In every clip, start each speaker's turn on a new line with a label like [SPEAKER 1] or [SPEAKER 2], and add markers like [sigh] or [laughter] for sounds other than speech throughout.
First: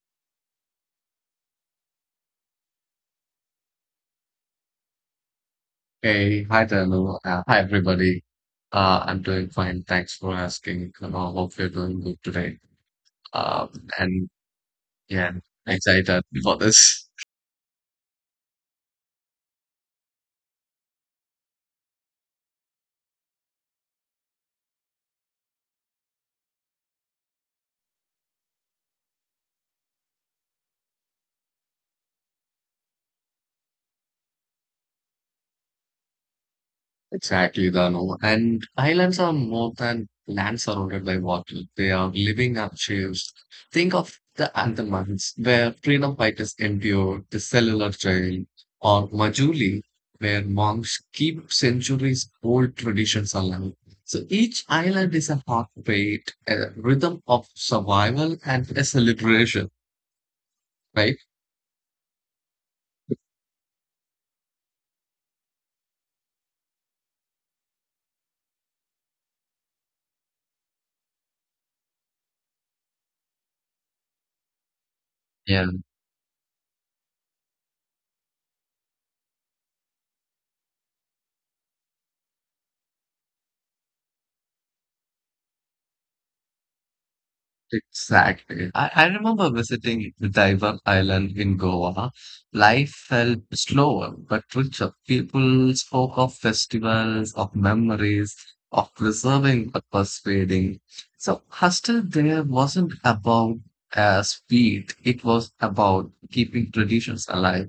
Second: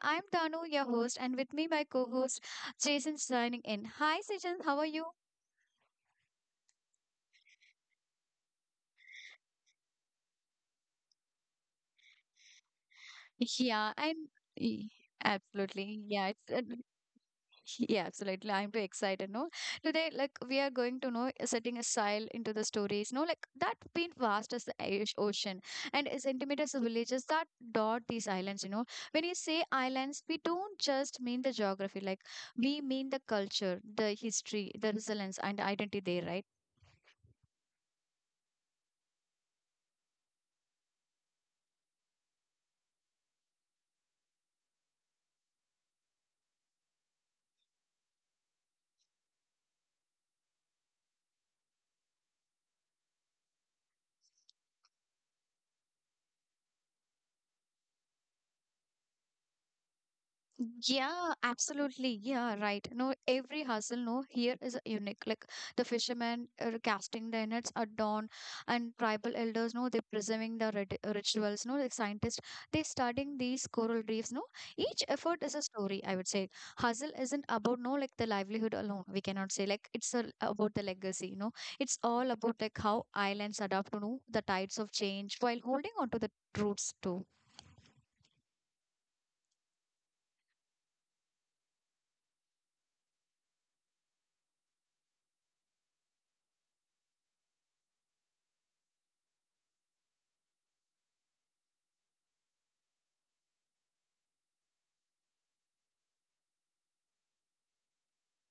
[SPEAKER 1] I'm Danu, your host, and with me my co-host Jason signing in. Hi Jason, how are you?
[SPEAKER 2] Hey, hi Danu. Hi everybody. I'm doing fine. Thanks for asking. I hope you're doing good today. Um,
[SPEAKER 1] Yeah, and
[SPEAKER 2] and
[SPEAKER 1] y-
[SPEAKER 2] yeah,
[SPEAKER 1] absolutely.
[SPEAKER 2] excited
[SPEAKER 1] Yeah, it's
[SPEAKER 2] for this.
[SPEAKER 1] [laughs] Yeah, absolutely. I'm too excited. No, today, like we are going to know setting a style into the stories. No, like that been vast as the Irish ocean and as intimate as the villages that dot these islands. You know, when you say islands, we don't just mean the geography. Like we mean the culture, the history, the resilience, and identity there, right?
[SPEAKER 2] Exactly, Dano. And islands are more than land surrounded by water. They are living archives. Think of the Andamans, where freedom fighters endured the cellular jail, or Majuli, where monks keep centuries old traditions alive. So each island is a heartbeat, a rhythm of survival, and a celebration, right?
[SPEAKER 1] Yeah, absolutely. Yeah, right. No, every hustle, no, here is unique. Like the fishermen are casting their nets at dawn, and tribal elders, no, they're preserving the rituals. No, like scientists, they're studying these coral reefs. No, each effort is a story. I would say hustle isn't about no like the livelihood alone. We cannot say like about the legacy. No, it's all about like how islands adapt to no, the tides of change while holding on to the roots too.
[SPEAKER 2] Exactly. I remember visiting Daiva Island in Goa. Life felt slower but richer. People spoke of festivals, of memories, of preserving but persuading. So, hostel there wasn't about speed, it was about keeping traditions alive.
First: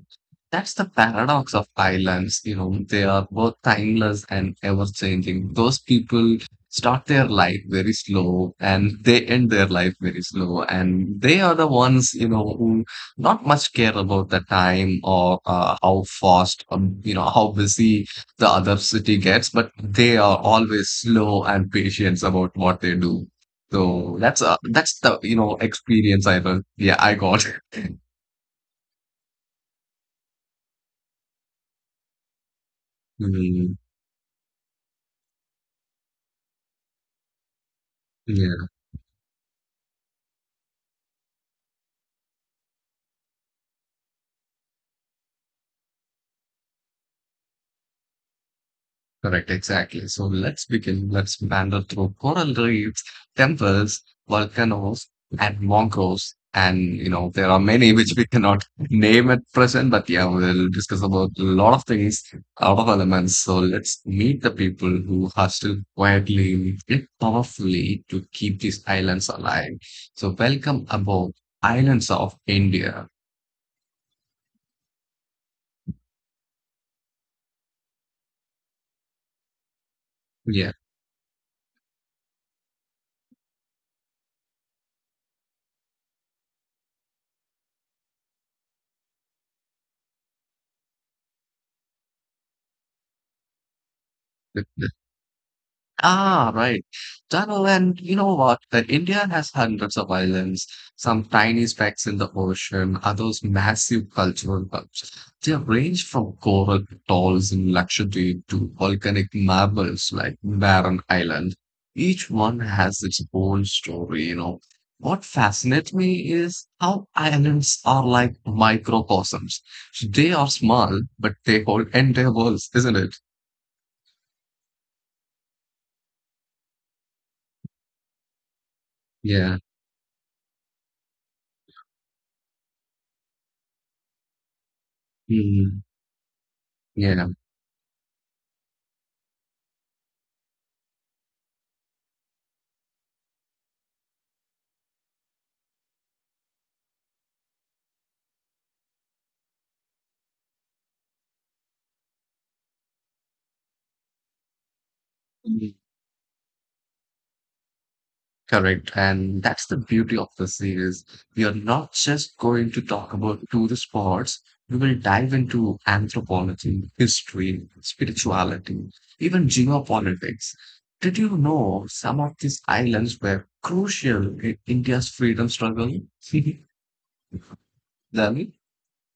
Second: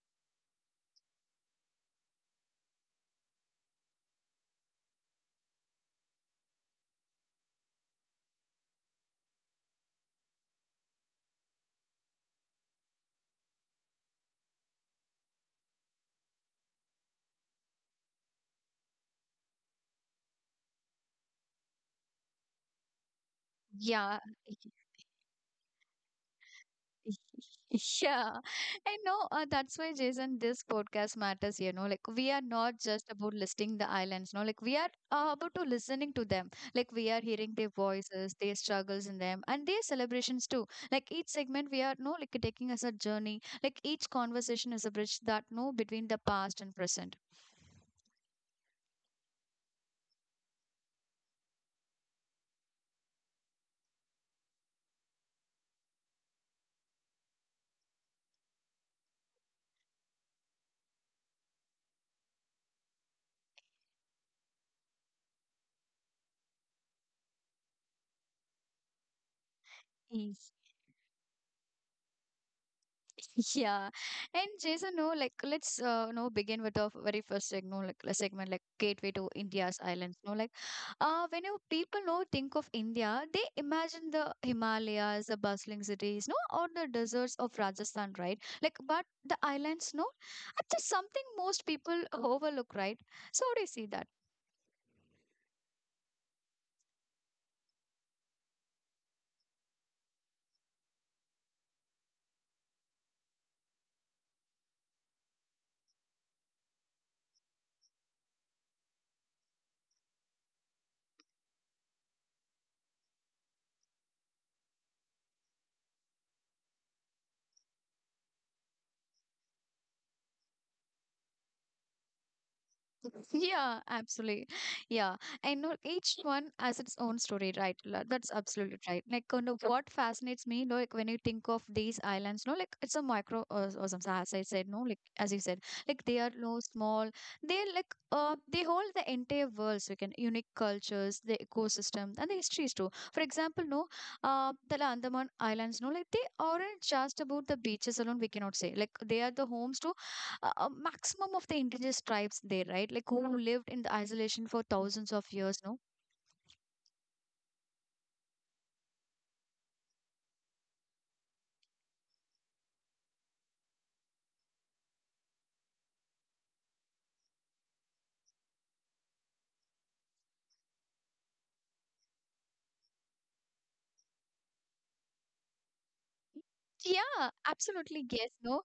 [SPEAKER 2] That's the paradox of islands, you know, they are both timeless and ever changing. Those people start their life very slow and they end their life very slow. And they are the ones, you know, who not much care about the time or how fast, you know, how busy the other city gets, but they are always slow and patient about what they do. So that's
[SPEAKER 1] Yeah,
[SPEAKER 2] you know, experience yeah, I got.
[SPEAKER 1] [laughs] Yeah, I know. That's why, Jason, this podcast matters. You know, like we are not just
[SPEAKER 2] [laughs]
[SPEAKER 1] about listing the islands. No, like we are about to listening to them. Like we are hearing their
[SPEAKER 2] Mm,
[SPEAKER 1] voices, their struggles in them, and their celebrations too. Like each segment, we are no like taking us a journey. Like each conversation is a bridge that no between the past and present.
[SPEAKER 2] correct, exactly. So let's begin. Let's wander through coral reefs, temples, volcanoes, and volcanoes. And you know, there are many which we cannot name at present, but yeah, we'll discuss about a lot of things, a lot of elements. So let's meet the people who are still quietly yet powerfully to keep these islands alive. So welcome aboard Islands of India.
[SPEAKER 1] [laughs] Yeah. And Jason, no, like let's no begin with our very first segment, like a segment like Gateway to India's
[SPEAKER 2] Yeah.
[SPEAKER 1] Islands. No, like when you people know think of India, they imagine the Himalayas, the bustling cities, no, or the deserts of Rajasthan, right? Like but the islands, no, it's just something most people overlook, right? So how do you see that?
[SPEAKER 2] Ah, right. Tunnel, and you know what? That India has hundreds of islands, some tiny specks in the ocean, others massive cultural hubs. They range from coral atolls in Lakshadweep to volcanic marbles like Barren Island. Each one has its own story, you know. What fascinates me is how islands are like microcosms. So they are small, but they hold entire worlds, isn't it?
[SPEAKER 1] [laughs] Yeah, absolutely. Yeah. I know each one has its own story, right? That's absolutely
[SPEAKER 2] Yeah.
[SPEAKER 1] right. Like, kind of what fascinates me, like, when you think of these islands, no, like, it's a micro, or some, as I said, no, like,
[SPEAKER 2] Mm,
[SPEAKER 1] as you said, like, they are
[SPEAKER 2] yeah.
[SPEAKER 1] no small. They're like, they hold the entire world, so you can, unique cultures, the ecosystem, and the histories too. For example, no, the Andaman Islands, no, like, they aren't just about the beaches alone, we cannot say. Like, they are the homes to a maximum of the indigenous tribes there, right? Like who lived in the isolation for thousands of years, no?
[SPEAKER 2] Correct. And that's the beauty of the series. We are not just going to talk about tourist spots, we will dive into anthropology, history, spirituality, even geopolitics. Did you know some of these islands were crucial in India's freedom struggle?
[SPEAKER 1] Yeah,
[SPEAKER 2] [laughs] Then,
[SPEAKER 1] absolutely. Yes, no.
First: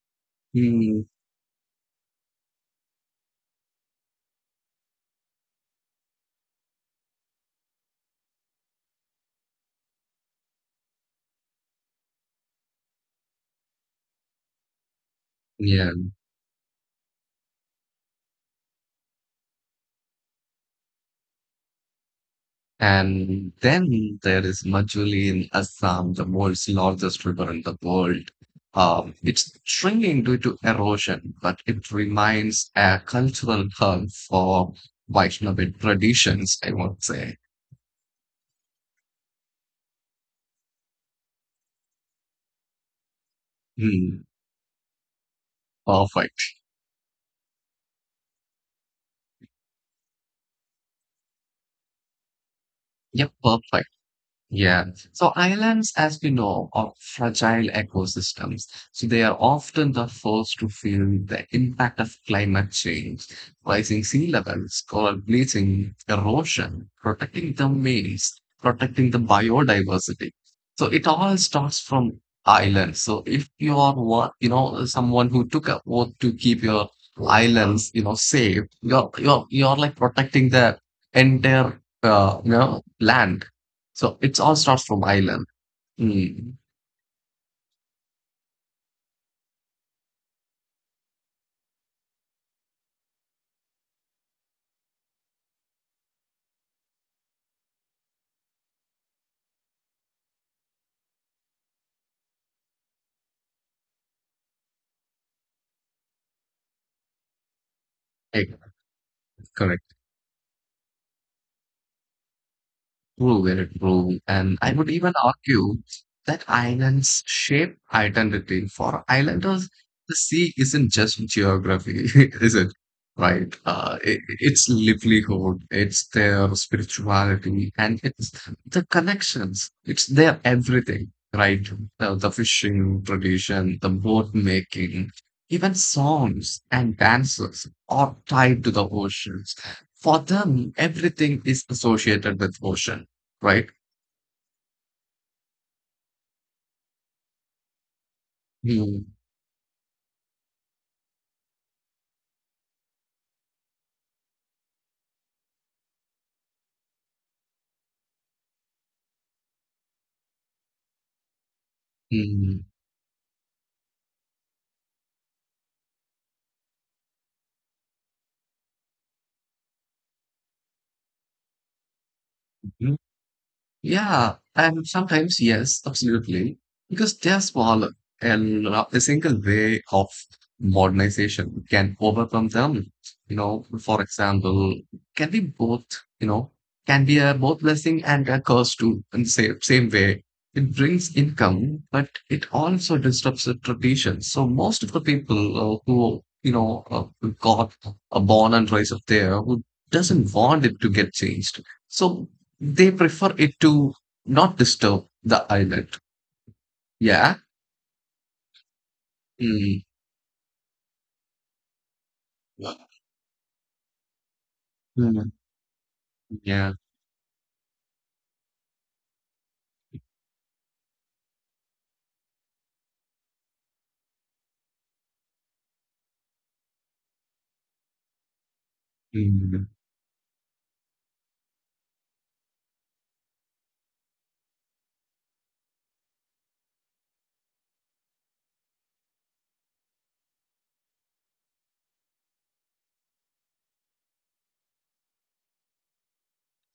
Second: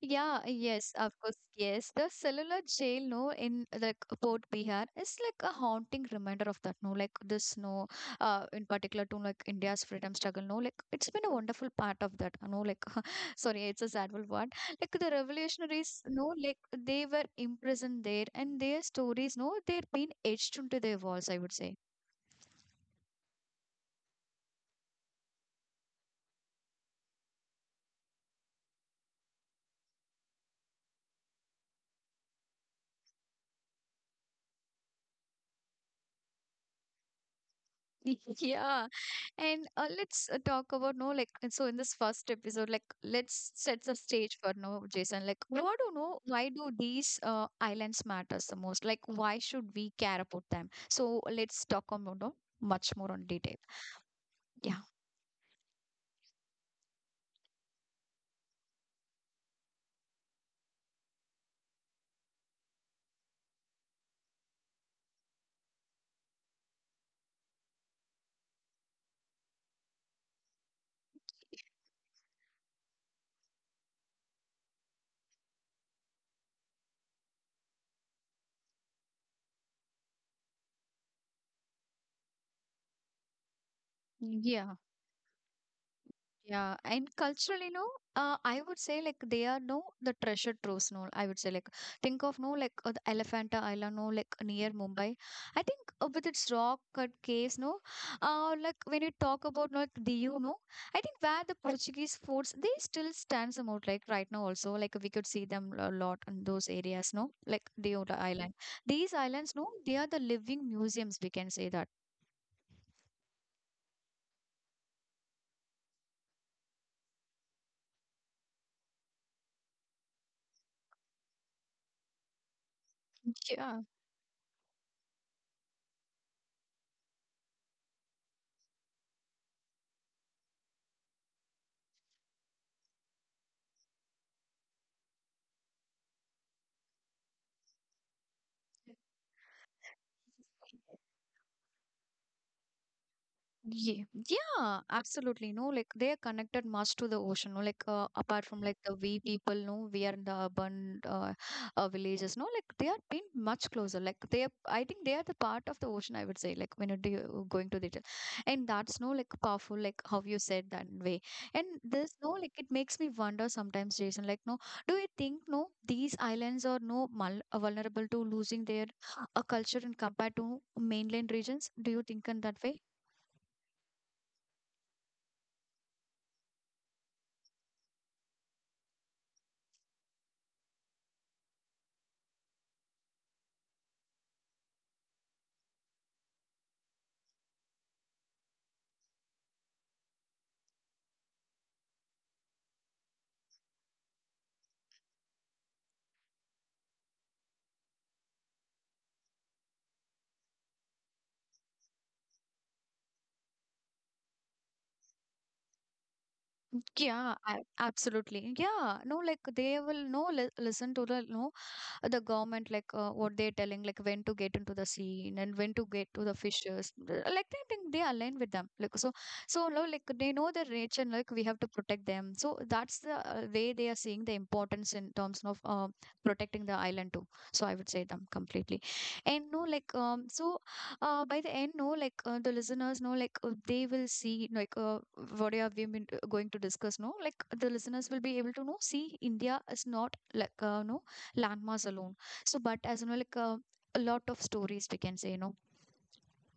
[SPEAKER 1] Yeah, yes,
[SPEAKER 2] mm,
[SPEAKER 1] of course. Yes, the cellular jail, no, in like Port Bihar is like a haunting reminder of that, no, like this, no, in particular to like India's freedom struggle, no, like it's been a wonderful part of that, no, like [laughs] sorry, it's a sad word, like the
[SPEAKER 2] yeah.
[SPEAKER 1] revolutionaries, no, like they were imprisoned there and their stories, no, they've been etched into their walls, I would say.
[SPEAKER 2] And then there is Majuli in Assam, the world's largest river in the world. It's shrinking due to erosion, but it remains a cultural hub for Vaishnavic traditions, I would say.
[SPEAKER 1] [laughs] Yeah, and let's talk about no like and so in this first episode, like let's set the
[SPEAKER 2] Hmm,
[SPEAKER 1] stage for no Jason. Like, what do you know?
[SPEAKER 2] perfect.
[SPEAKER 1] Why do these islands matters the most? Like, why should we care about them? So let's talk about no much
[SPEAKER 2] Yep,
[SPEAKER 1] more on detail.
[SPEAKER 2] perfect. Yeah.
[SPEAKER 1] Yeah,
[SPEAKER 2] So islands, as we know, are fragile ecosystems. So they are often the first to feel the impact of climate change, rising sea levels, coral bleaching, erosion, protecting the means, protecting the biodiversity. So it all starts from islands. So if you are one, you know, someone who took a oath to keep your islands, you know, safe, you're like protecting the entire you know, land, so it's all starts
[SPEAKER 1] yeah.
[SPEAKER 2] from island. Mm.
[SPEAKER 1] Yeah, and culturally, no, I would say like they are no the treasure troves. No, I would say like think of no like the Elephanta Island, no like near Mumbai. I think with its rock cut caves, no, like when you talk about no, like Diu, no, I think where the Portuguese forts they still stands them out like right now also like we could see them a lot in those areas, no, like Diu the
[SPEAKER 2] Right,
[SPEAKER 1] Island. These islands, no,
[SPEAKER 2] correct.
[SPEAKER 1] they are the living museums. We can say that.
[SPEAKER 2] True, very true. And I would even argue that islands shape identity. For islanders, the sea isn't just geography, [laughs] is it? Right? Uh,
[SPEAKER 1] Yeah.
[SPEAKER 2] it, it's livelihood, it's their spirituality, and it's the connections. It's their everything, right? The fishing tradition, the boat making, even songs and dances are tied to the oceans. For them, everything is associated with ocean, right?
[SPEAKER 1] Ye yeah, absolutely. No, like they are connected much to the ocean. No, like apart from like the we people, no, we are in the urban villages. No, like they are being much closer. Like they are, I think they are the part of the ocean. I would say, like when you're going to and that's no like powerful. Like how you said that way, and this no
[SPEAKER 2] Mm-hmm.
[SPEAKER 1] like it makes me wonder sometimes, Jason. Like no, do you think no these islands are no vulnerable to losing their culture and compared to mainland regions? Do you think in that way?
[SPEAKER 2] Yeah, and sometimes yes, absolutely, because they are smaller, and a single way of modernization can overcome them. You know, for example, can be both. You know, can be a both blessing and a curse too. In the same way, it brings income, but it also disrupts the tradition. So most of the people who you know who got born and raised up there who doesn't want it to get changed. So they prefer it to not disturb the island. Yeah.
[SPEAKER 1] Yeah, I, absolutely. Yeah, no, like
[SPEAKER 2] Mm.
[SPEAKER 1] they will no li listen to the no the government like what they're telling like when to get into the
[SPEAKER 2] Mm,
[SPEAKER 1] sea and when to get to the
[SPEAKER 2] yeah.
[SPEAKER 1] like they think they align with them like so so now like they know their nature and like we have to protect them, so that's the way they are seeing the importance in terms of protecting the island too, so I would say them completely and
[SPEAKER 2] Mm.
[SPEAKER 1] no like so by the end no like the listeners know like they will see like what have we been going to discuss no like the listeners will be able to know see India is not like no landmass alone. So, but as you know, like a lot of stories we can say, you know.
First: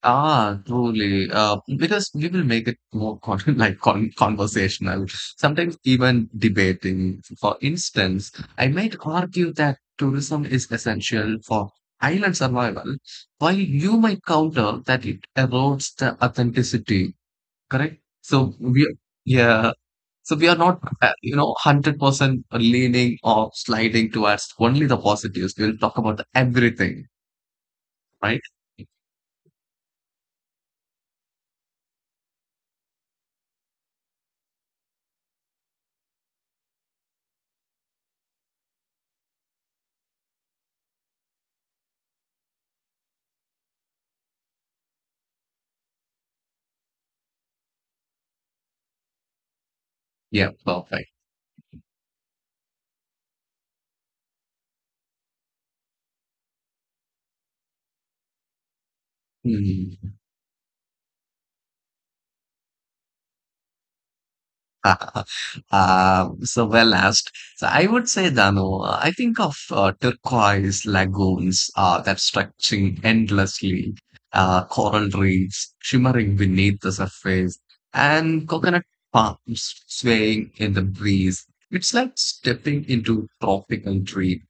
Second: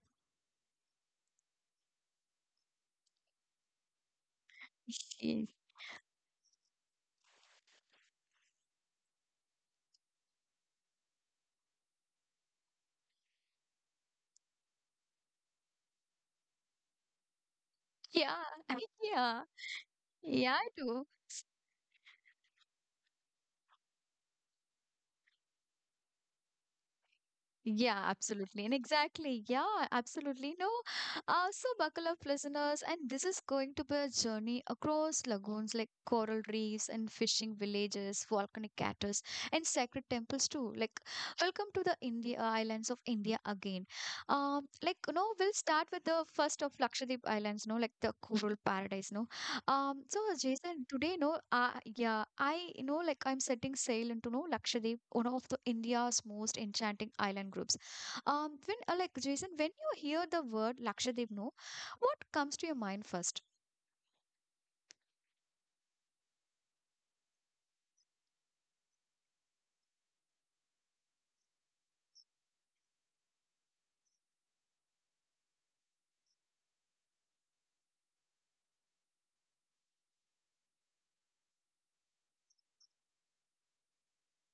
[SPEAKER 2] Ah, truly. Because we will make it more con [laughs] like con conversational,
[SPEAKER 1] Y-
[SPEAKER 2] sometimes even debating. For instance, I might argue that tourism is essential for island survival, while you might counter that it erodes the authenticity. Correct?
[SPEAKER 1] Yeah,
[SPEAKER 2] So we,
[SPEAKER 1] yeah,
[SPEAKER 2] yeah. So we
[SPEAKER 1] yeah,
[SPEAKER 2] are
[SPEAKER 1] I
[SPEAKER 2] not,
[SPEAKER 1] do.
[SPEAKER 2] you know, 100% leaning or sliding towards only the positives. We'll talk about the everything,
[SPEAKER 1] Yeah,
[SPEAKER 2] right?
[SPEAKER 1] absolutely. And exactly. Yeah, absolutely. No. So buckle up, listeners. And this is going to be a journey across lagoons like coral reefs and fishing villages, volcanic craters, and sacred temples too. Like, welcome to the India islands of India again. Like, you know, we'll start with the first of Lakshadweep Islands, no, like the coral paradise, no. So
[SPEAKER 2] Yeah,
[SPEAKER 1] Jason,
[SPEAKER 2] perfect.
[SPEAKER 1] today, no, yeah, I you know like I'm setting sail into no Lakshadweep, one of the India's most enchanting island groups. When like Jason, when you
[SPEAKER 2] Hmm.
[SPEAKER 1] hear the word Lakshadweep, no, what comes to your mind first?
[SPEAKER 2] [laughs] So well asked. So I would say, Dano, I think of turquoise lagoons that stretching endlessly, coral reefs shimmering beneath the surface, and coconut palms swaying in the breeze. It's like stepping into tropical dream.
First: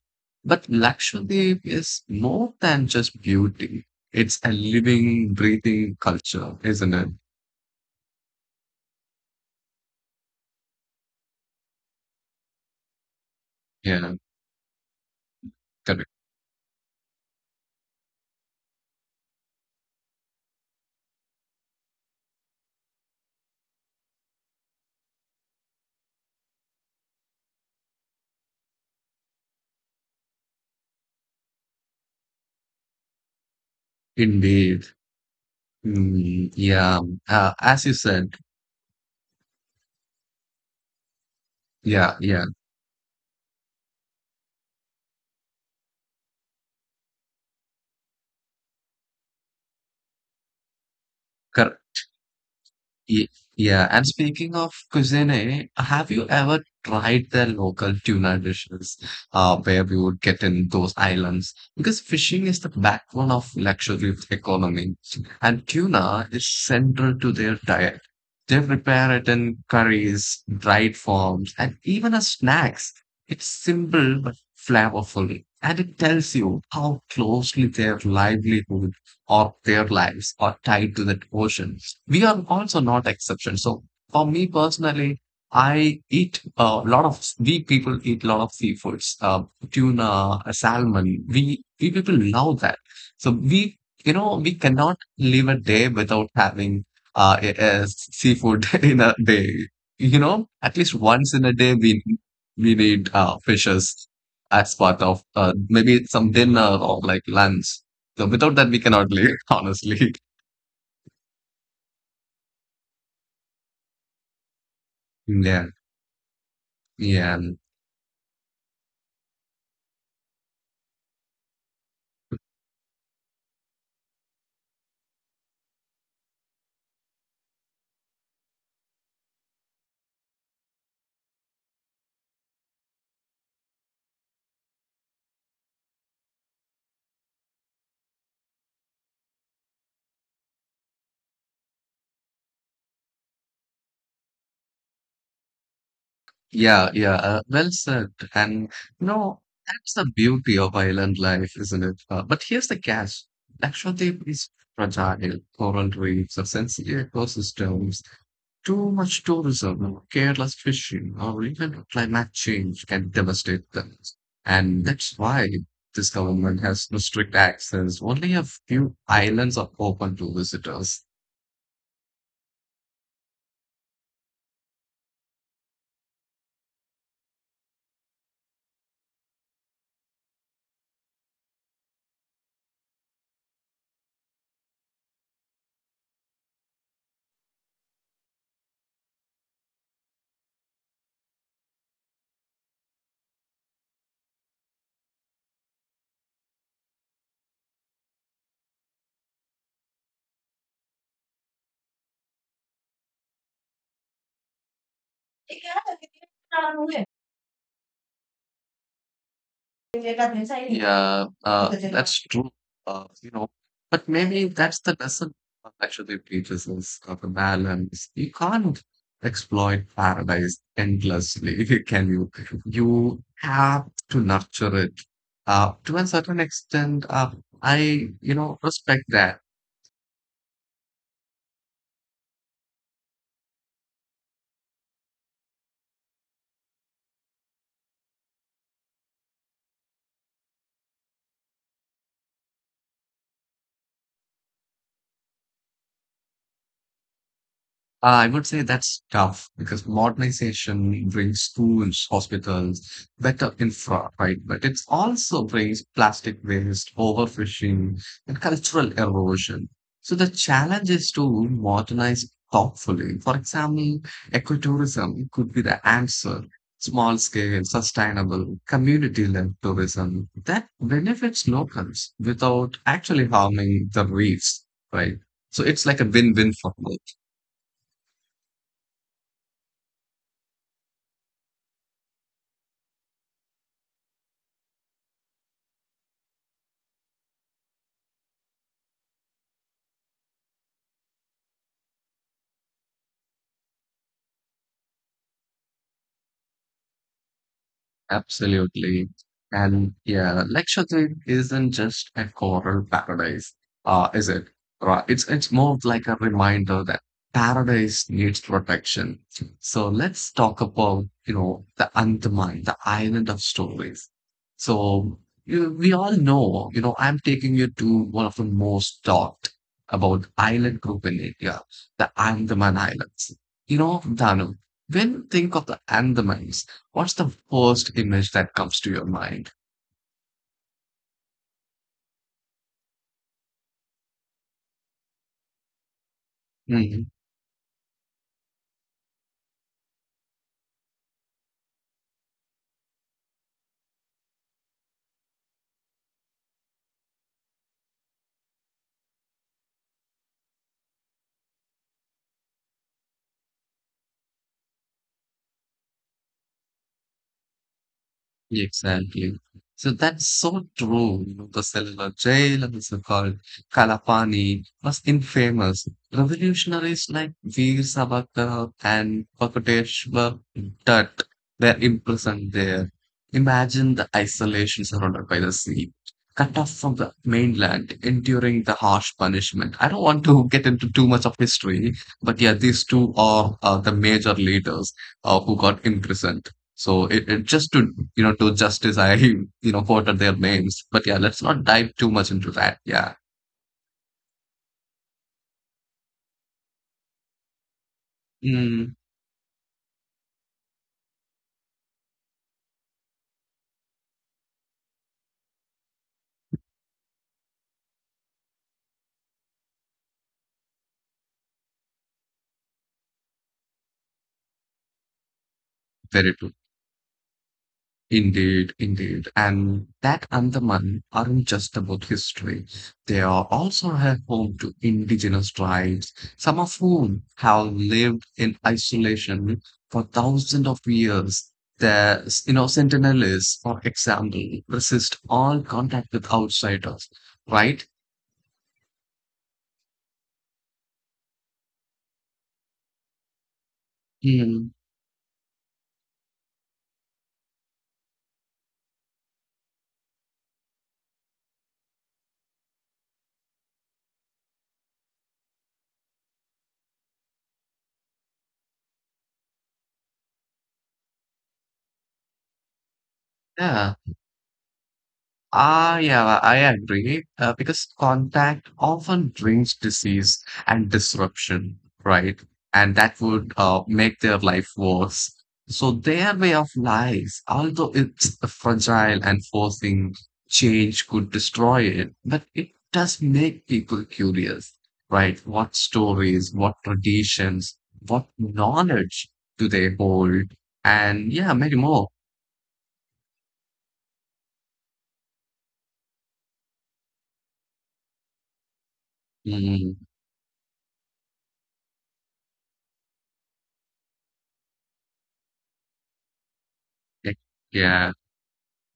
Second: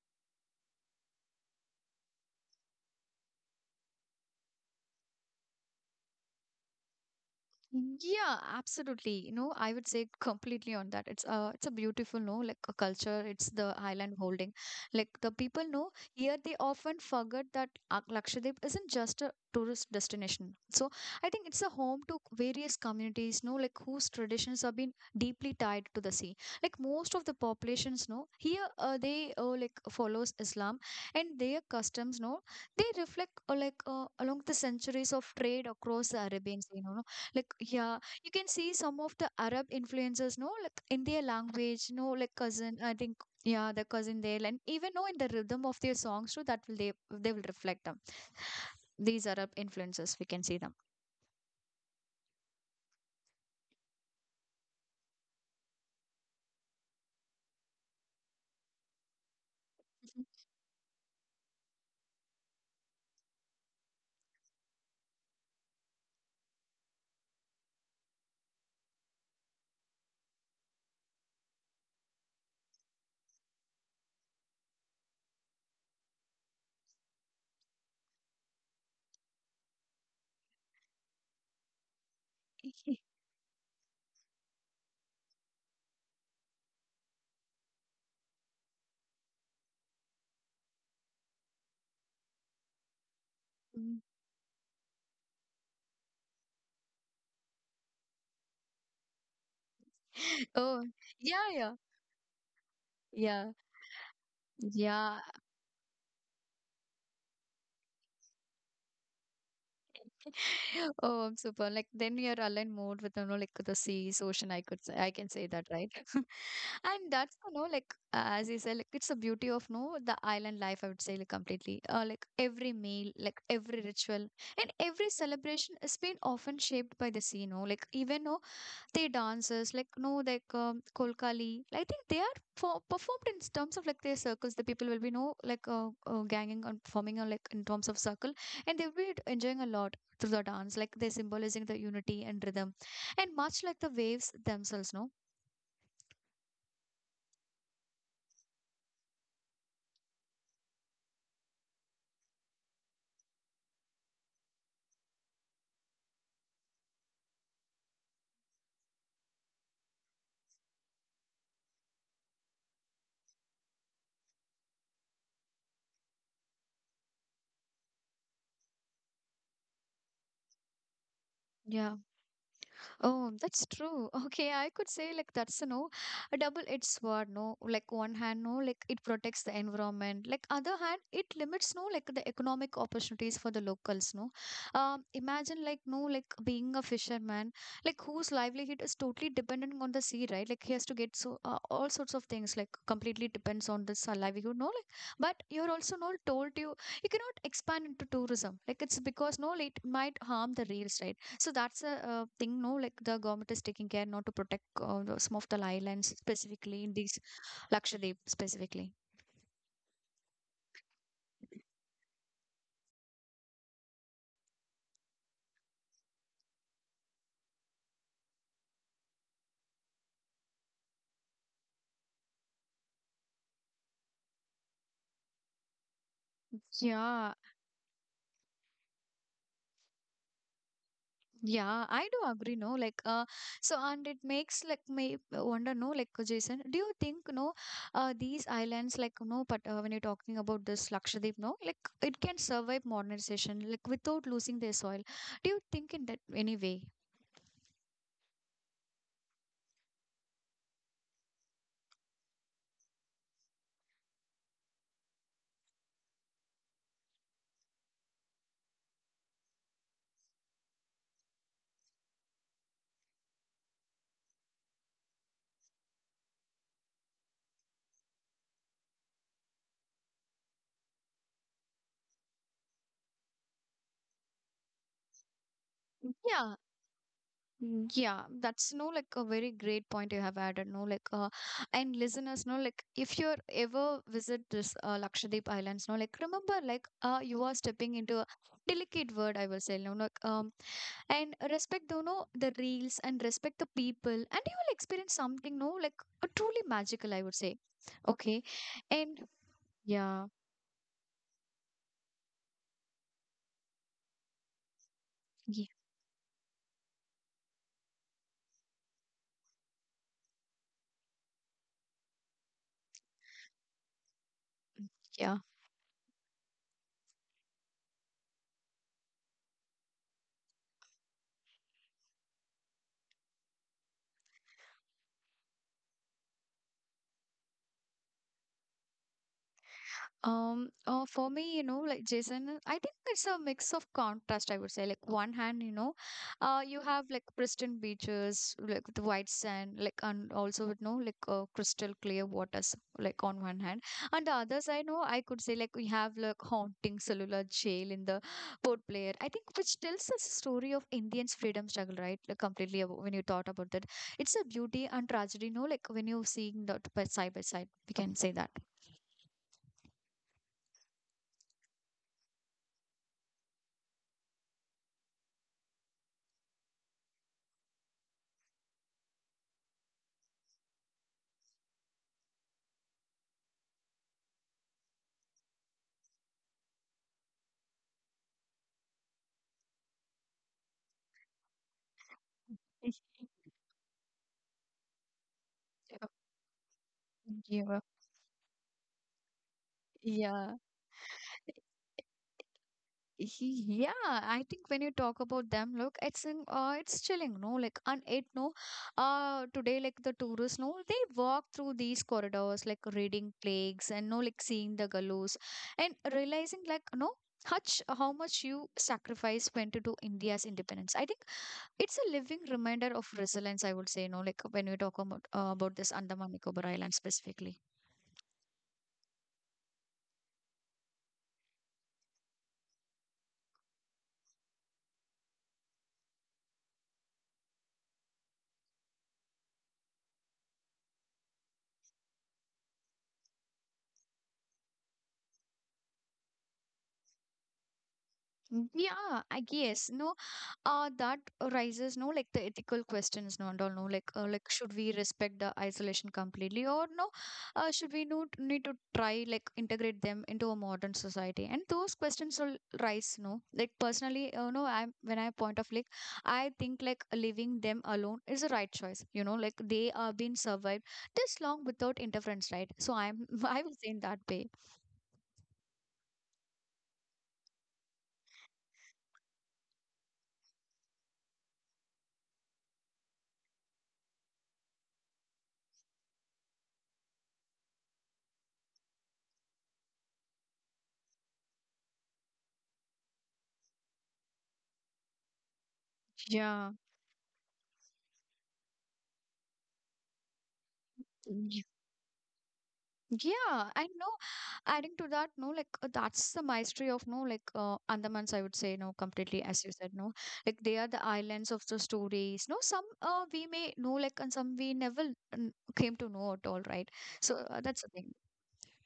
[SPEAKER 2] But Lakshadweep is more than just beauty. It's a living, breathing culture, isn't it?
[SPEAKER 1] Yeah, absolutely. You know, I would say completely on that. It's a beautiful, no, like a culture. It's the island
[SPEAKER 2] Yeah,
[SPEAKER 1] holding. Like the people know
[SPEAKER 2] correct.
[SPEAKER 1] here, they often forget that Lakshadweep isn't just a tourist destination. So I think it's a home to various communities, no, like whose traditions have been deeply tied to the sea. Like most of the populations, no, here they like follows Islam, and their customs, no, they reflect like along the
[SPEAKER 2] Indeed.
[SPEAKER 1] centuries of trade across the
[SPEAKER 2] Mm,
[SPEAKER 1] Arabian sea, you know.
[SPEAKER 2] yeah.
[SPEAKER 1] Like,
[SPEAKER 2] As you
[SPEAKER 1] yeah, you
[SPEAKER 2] said,
[SPEAKER 1] can see some of the Arab influences, no, like in their language, no,
[SPEAKER 2] yeah,
[SPEAKER 1] like
[SPEAKER 2] yeah.
[SPEAKER 1] cousin, I think, yeah, the cousin there, and even no, in the rhythm of their songs too, that will they will reflect them. These Arab influences, we can see them.
[SPEAKER 2] Cor- Ye- Yeah, and speaking of cuisine, have you ever tried their local tuna dishes where we would get in those islands? Because fishing is the backbone of luxury economy, and tuna is central to their diet. They prepare it in curries, dried forms, and even as snacks. It's simple but flavorful, and it tells you how closely their livelihood or their lives are tied to that ocean. We are also not
[SPEAKER 1] [laughs]
[SPEAKER 2] exception. So for me personally, I eat a lot of we people eat a lot of seafoods, tuna, salmon. We people love that. So we,
[SPEAKER 1] Mm.
[SPEAKER 2] you know, we cannot live a day without having uh, a- a seafood [laughs] in a day. You know, at
[SPEAKER 1] Oh,
[SPEAKER 2] least once in a
[SPEAKER 1] yeah,
[SPEAKER 2] day
[SPEAKER 1] yeah,
[SPEAKER 2] we need
[SPEAKER 1] yeah,
[SPEAKER 2] fishes as part of
[SPEAKER 1] yeah.
[SPEAKER 2] maybe some dinner or like lunch. So without that, we cannot live, [laughs] honestly.
[SPEAKER 1] [laughs] Oh, I'm super. Like then you're aligned more with you know like the sea, ocean. I could say I can say
[SPEAKER 2] Yeah,
[SPEAKER 1] that, right? [laughs] And
[SPEAKER 2] yeah,
[SPEAKER 1] that's you know like as you said, like it's the beauty of no the island life. I would say like completely. Like every meal, like every ritual, and every celebration has been often shaped by the sea. No, like even no they dances like no like kolkali, I think they are performed in terms of like their circles, the people will be no like ganging and like in terms of circle, and they'll be enjoying a lot through the dance like they're symbolizing the unity and rhythm and much like the waves themselves, no.
[SPEAKER 2] yeah. Well said. And no, that's the beauty of island life, isn't it? But here's the catch: Lakshadweep is fragile, coral reefs, or sensitive ecosystems, too much tourism, or careless fishing, or even climate change can devastate them. And that's why this government has no strict access. Only a few islands are open to visitors.
[SPEAKER 1] Yeah. Oh, that's true. [laughs] Okay, I could say like that's a no, a double-edged sword. No, like one hand, no, like it protects the environment. Like other hand, it limits no, like the economic opportunities for the locals. No, imagine like no, like being a fisherman, like whose livelihood is totally dependent on the sea, right? Like he has to get so all sorts of things. Like completely depends on this livelihood. No, like but you're also not told you cannot expand into tourism. Like it's because no, like, it might harm the reels, right? So that's a thing, no, like the government is taking care not to protect some of the islands specifically in these Lakshadweep specifically.
[SPEAKER 2] Yeah, that's true. You know, but maybe that's the lesson God actually teaches us of a balance. You can't exploit paradise endlessly, if you can you? You have to nurture it. To a certain extent,
[SPEAKER 1] Yeah,
[SPEAKER 2] I, you know, respect that.
[SPEAKER 1] yeah, I do agree, no, like, so and it makes like me wonder, no, like Jason, do you think, no, these islands, like, no, but when you're talking about this Lakshadweep, no, like it can survive modernization, like without losing their soil. Do you think in that any way?
[SPEAKER 2] I would say that's tough because modernization brings schools, hospitals, better infra, right? But it also brings plastic waste, overfishing, and cultural erosion. So the challenge is to modernize thoughtfully. For example, ecotourism could be the answer. Small scale, sustainable, community led tourism that benefits locals without actually harming the reefs, right? So it's like a win
[SPEAKER 1] Yeah.
[SPEAKER 2] win for both.
[SPEAKER 1] Mm, yeah, that's no like a very great point you have added. And listeners, no, like if you're ever visit this Lakshadweep Islands, no, like remember, like you are stepping into a delicate word, I will say, no, like and respect, you know, the reels and respect the people, and you will experience something, no, like truly magical, I would say. Okay,
[SPEAKER 2] Absolutely.
[SPEAKER 1] and
[SPEAKER 2] And
[SPEAKER 1] yeah,
[SPEAKER 2] yeah, Lakshadweep isn't just a coral paradise, is it? Right. It's
[SPEAKER 1] yeah,
[SPEAKER 2] more of like a reminder that paradise needs protection. So let's talk about, you know, the Andaman, the island of stories. So
[SPEAKER 1] yeah.
[SPEAKER 2] we all know, you know, I'm taking you to one of the most talked about island group in India, the Andaman Islands. You know, Danu, when you think of the Andamans, what's the first image that comes to your mind?
[SPEAKER 1] For me, you know, like Jason, I think it's a mix of contrast, I would say. Like one hand, you know, you have like pristine beaches, like the white sand, like and also you know, like crystal clear waters, like on one hand, and the other side, no, I could say like we have like haunting cellular jail in the Port Blair. I think which tells us a story of Indians' freedom struggle, right? Like completely about, when you thought about that, it's a beauty and tragedy, no, like when you're seeing that by side, we can say that.
[SPEAKER 2] Exactly. So that's so true. You know, the cellular jail and the so-called Kalapani was infamous. Revolutionaries like Veer Savarkar and Bakuteshwar Dutt were imprisoned there. Imagine the isolation surrounded by the sea, cut off from the mainland, enduring the harsh punishment. I don't want to get into too much of history, but yeah, these two are the major leaders who got imprisoned. So it
[SPEAKER 1] Yeah,
[SPEAKER 2] just
[SPEAKER 1] yeah.
[SPEAKER 2] to you know to justice I [laughs] you know quoted their
[SPEAKER 1] Yeah.
[SPEAKER 2] names, but yeah, let's not dive too much into that. Yeah,
[SPEAKER 1] Yeah, I think when you talk about them, look, it's in, it's chilling, no? Like, and it, no,
[SPEAKER 2] mm,
[SPEAKER 1] today, like the tourists, no, they walk through these corridors, like reading plagues and no, like seeing the gallows and realizing, like, no, Hutch, how much you sacrifice went to do India's independence. I think it's a living reminder of resilience, I would say, no, like when we talk about this
[SPEAKER 2] very
[SPEAKER 1] Andaman
[SPEAKER 2] true.
[SPEAKER 1] Nicobar Island specifically.
[SPEAKER 2] Indeed, indeed. And that Andaman aren't just about history. They are also a home to indigenous tribes, some of whom have lived in isolation for thousands of years. The you know Sentinelese, for example, resist all contact with outsiders, right?
[SPEAKER 1] Mm, yeah, I guess, no, that raises no like the ethical questions no and all no like like
[SPEAKER 2] Mm.
[SPEAKER 1] should we respect the isolation completely or no should we no, need to try like integrate them into a modern society and those questions will rise no like personally you know I point of like I think like leaving them alone is a right choice you know like they are being survived this long without interference right so I'm [laughs] I was
[SPEAKER 2] Yeah,
[SPEAKER 1] in that way.
[SPEAKER 2] ah, yeah, I agree. Because contact often brings disease and disruption, right? And that would make their life worse. So their way of life, although it's fragile and forcing change could destroy it, but it does make people curious, right? What stories, what
[SPEAKER 1] Yeah.
[SPEAKER 2] traditions, what knowledge do they hold? And yeah, many more.
[SPEAKER 1] Yeah, I know. Adding to that, no, like that's the maestry of no, like Andamans, I would say, no, completely as you
[SPEAKER 2] Mm,
[SPEAKER 1] said, no, like they are the islands of the stories. No, some we may know, like, and some we never came to know at all, right? So that's the
[SPEAKER 2] yeah.
[SPEAKER 1] thing.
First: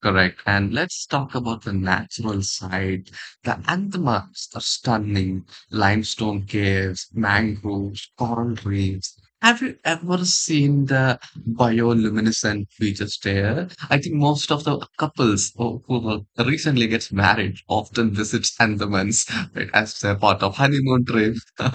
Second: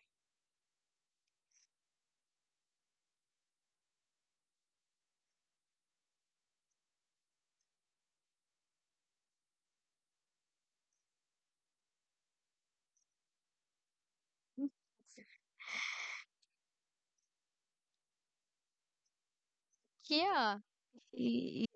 [SPEAKER 2] Correct. And let's talk about the natural side. The Andamans are stunning. Limestone caves, mangroves, coral reefs. Have you ever seen the bioluminescent features there? I think most of
[SPEAKER 1] Mm,
[SPEAKER 2] the couples who recently gets married often visits Andamans, right, [laughs] as a part of
[SPEAKER 1] yeah.
[SPEAKER 2] honeymoon trip.
[SPEAKER 1] Y-
[SPEAKER 2] [laughs]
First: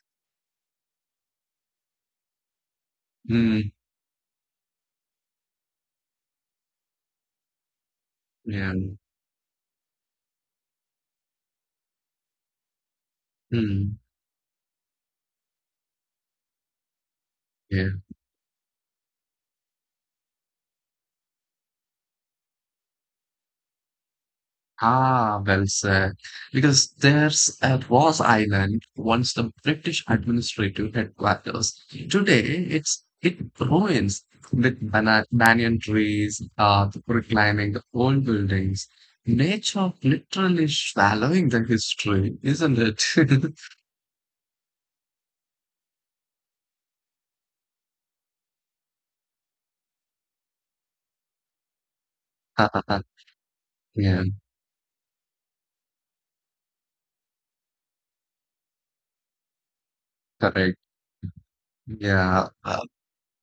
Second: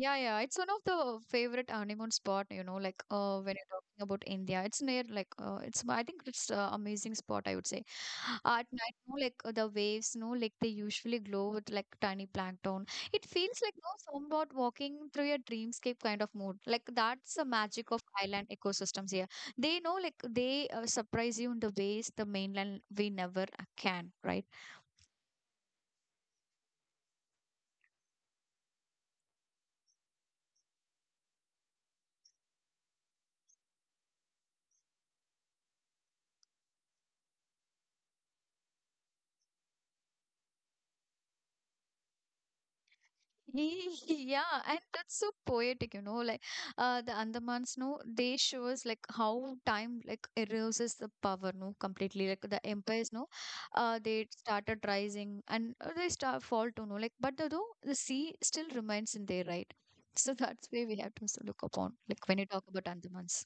[SPEAKER 1] Yeah, yeah, it's one of the favorite honeymoon spot, you know, like when
[SPEAKER 2] Mm,
[SPEAKER 1] you're talking about India, it's near like it's I think it's amazing spot, I would say. [gasps] At
[SPEAKER 2] yeah.
[SPEAKER 1] night, no, like the waves, no, like they usually glow with like tiny plankton. It feels like no,
[SPEAKER 2] Mm,
[SPEAKER 1] somewhat walking through a dreamscape kind of mood. Like that's the
[SPEAKER 2] yeah.
[SPEAKER 1] magic of island ecosystems here. They know, like they surprise you in the ways the mainland we never can, right?
[SPEAKER 2] Ah, well said. Because there's a was island, once the British administrative headquarters. Today, it ruins with bana banyan trees, reclining the old buildings. Nature literally swallowing the history, isn't it? [laughs]
[SPEAKER 1] [laughs] Yeah, and that's so poetic, you know, like the Andamans, no, they shows like how time like erases the power, no, completely. Like the empires, no,
[SPEAKER 2] Yeah,
[SPEAKER 1] they started rising and they start fall to no, like but the though the sea still remains in there, right? So [laughs] that's
[SPEAKER 2] correct.
[SPEAKER 1] where we have to look upon, like when you
[SPEAKER 2] Yeah.
[SPEAKER 1] talk about Andamans.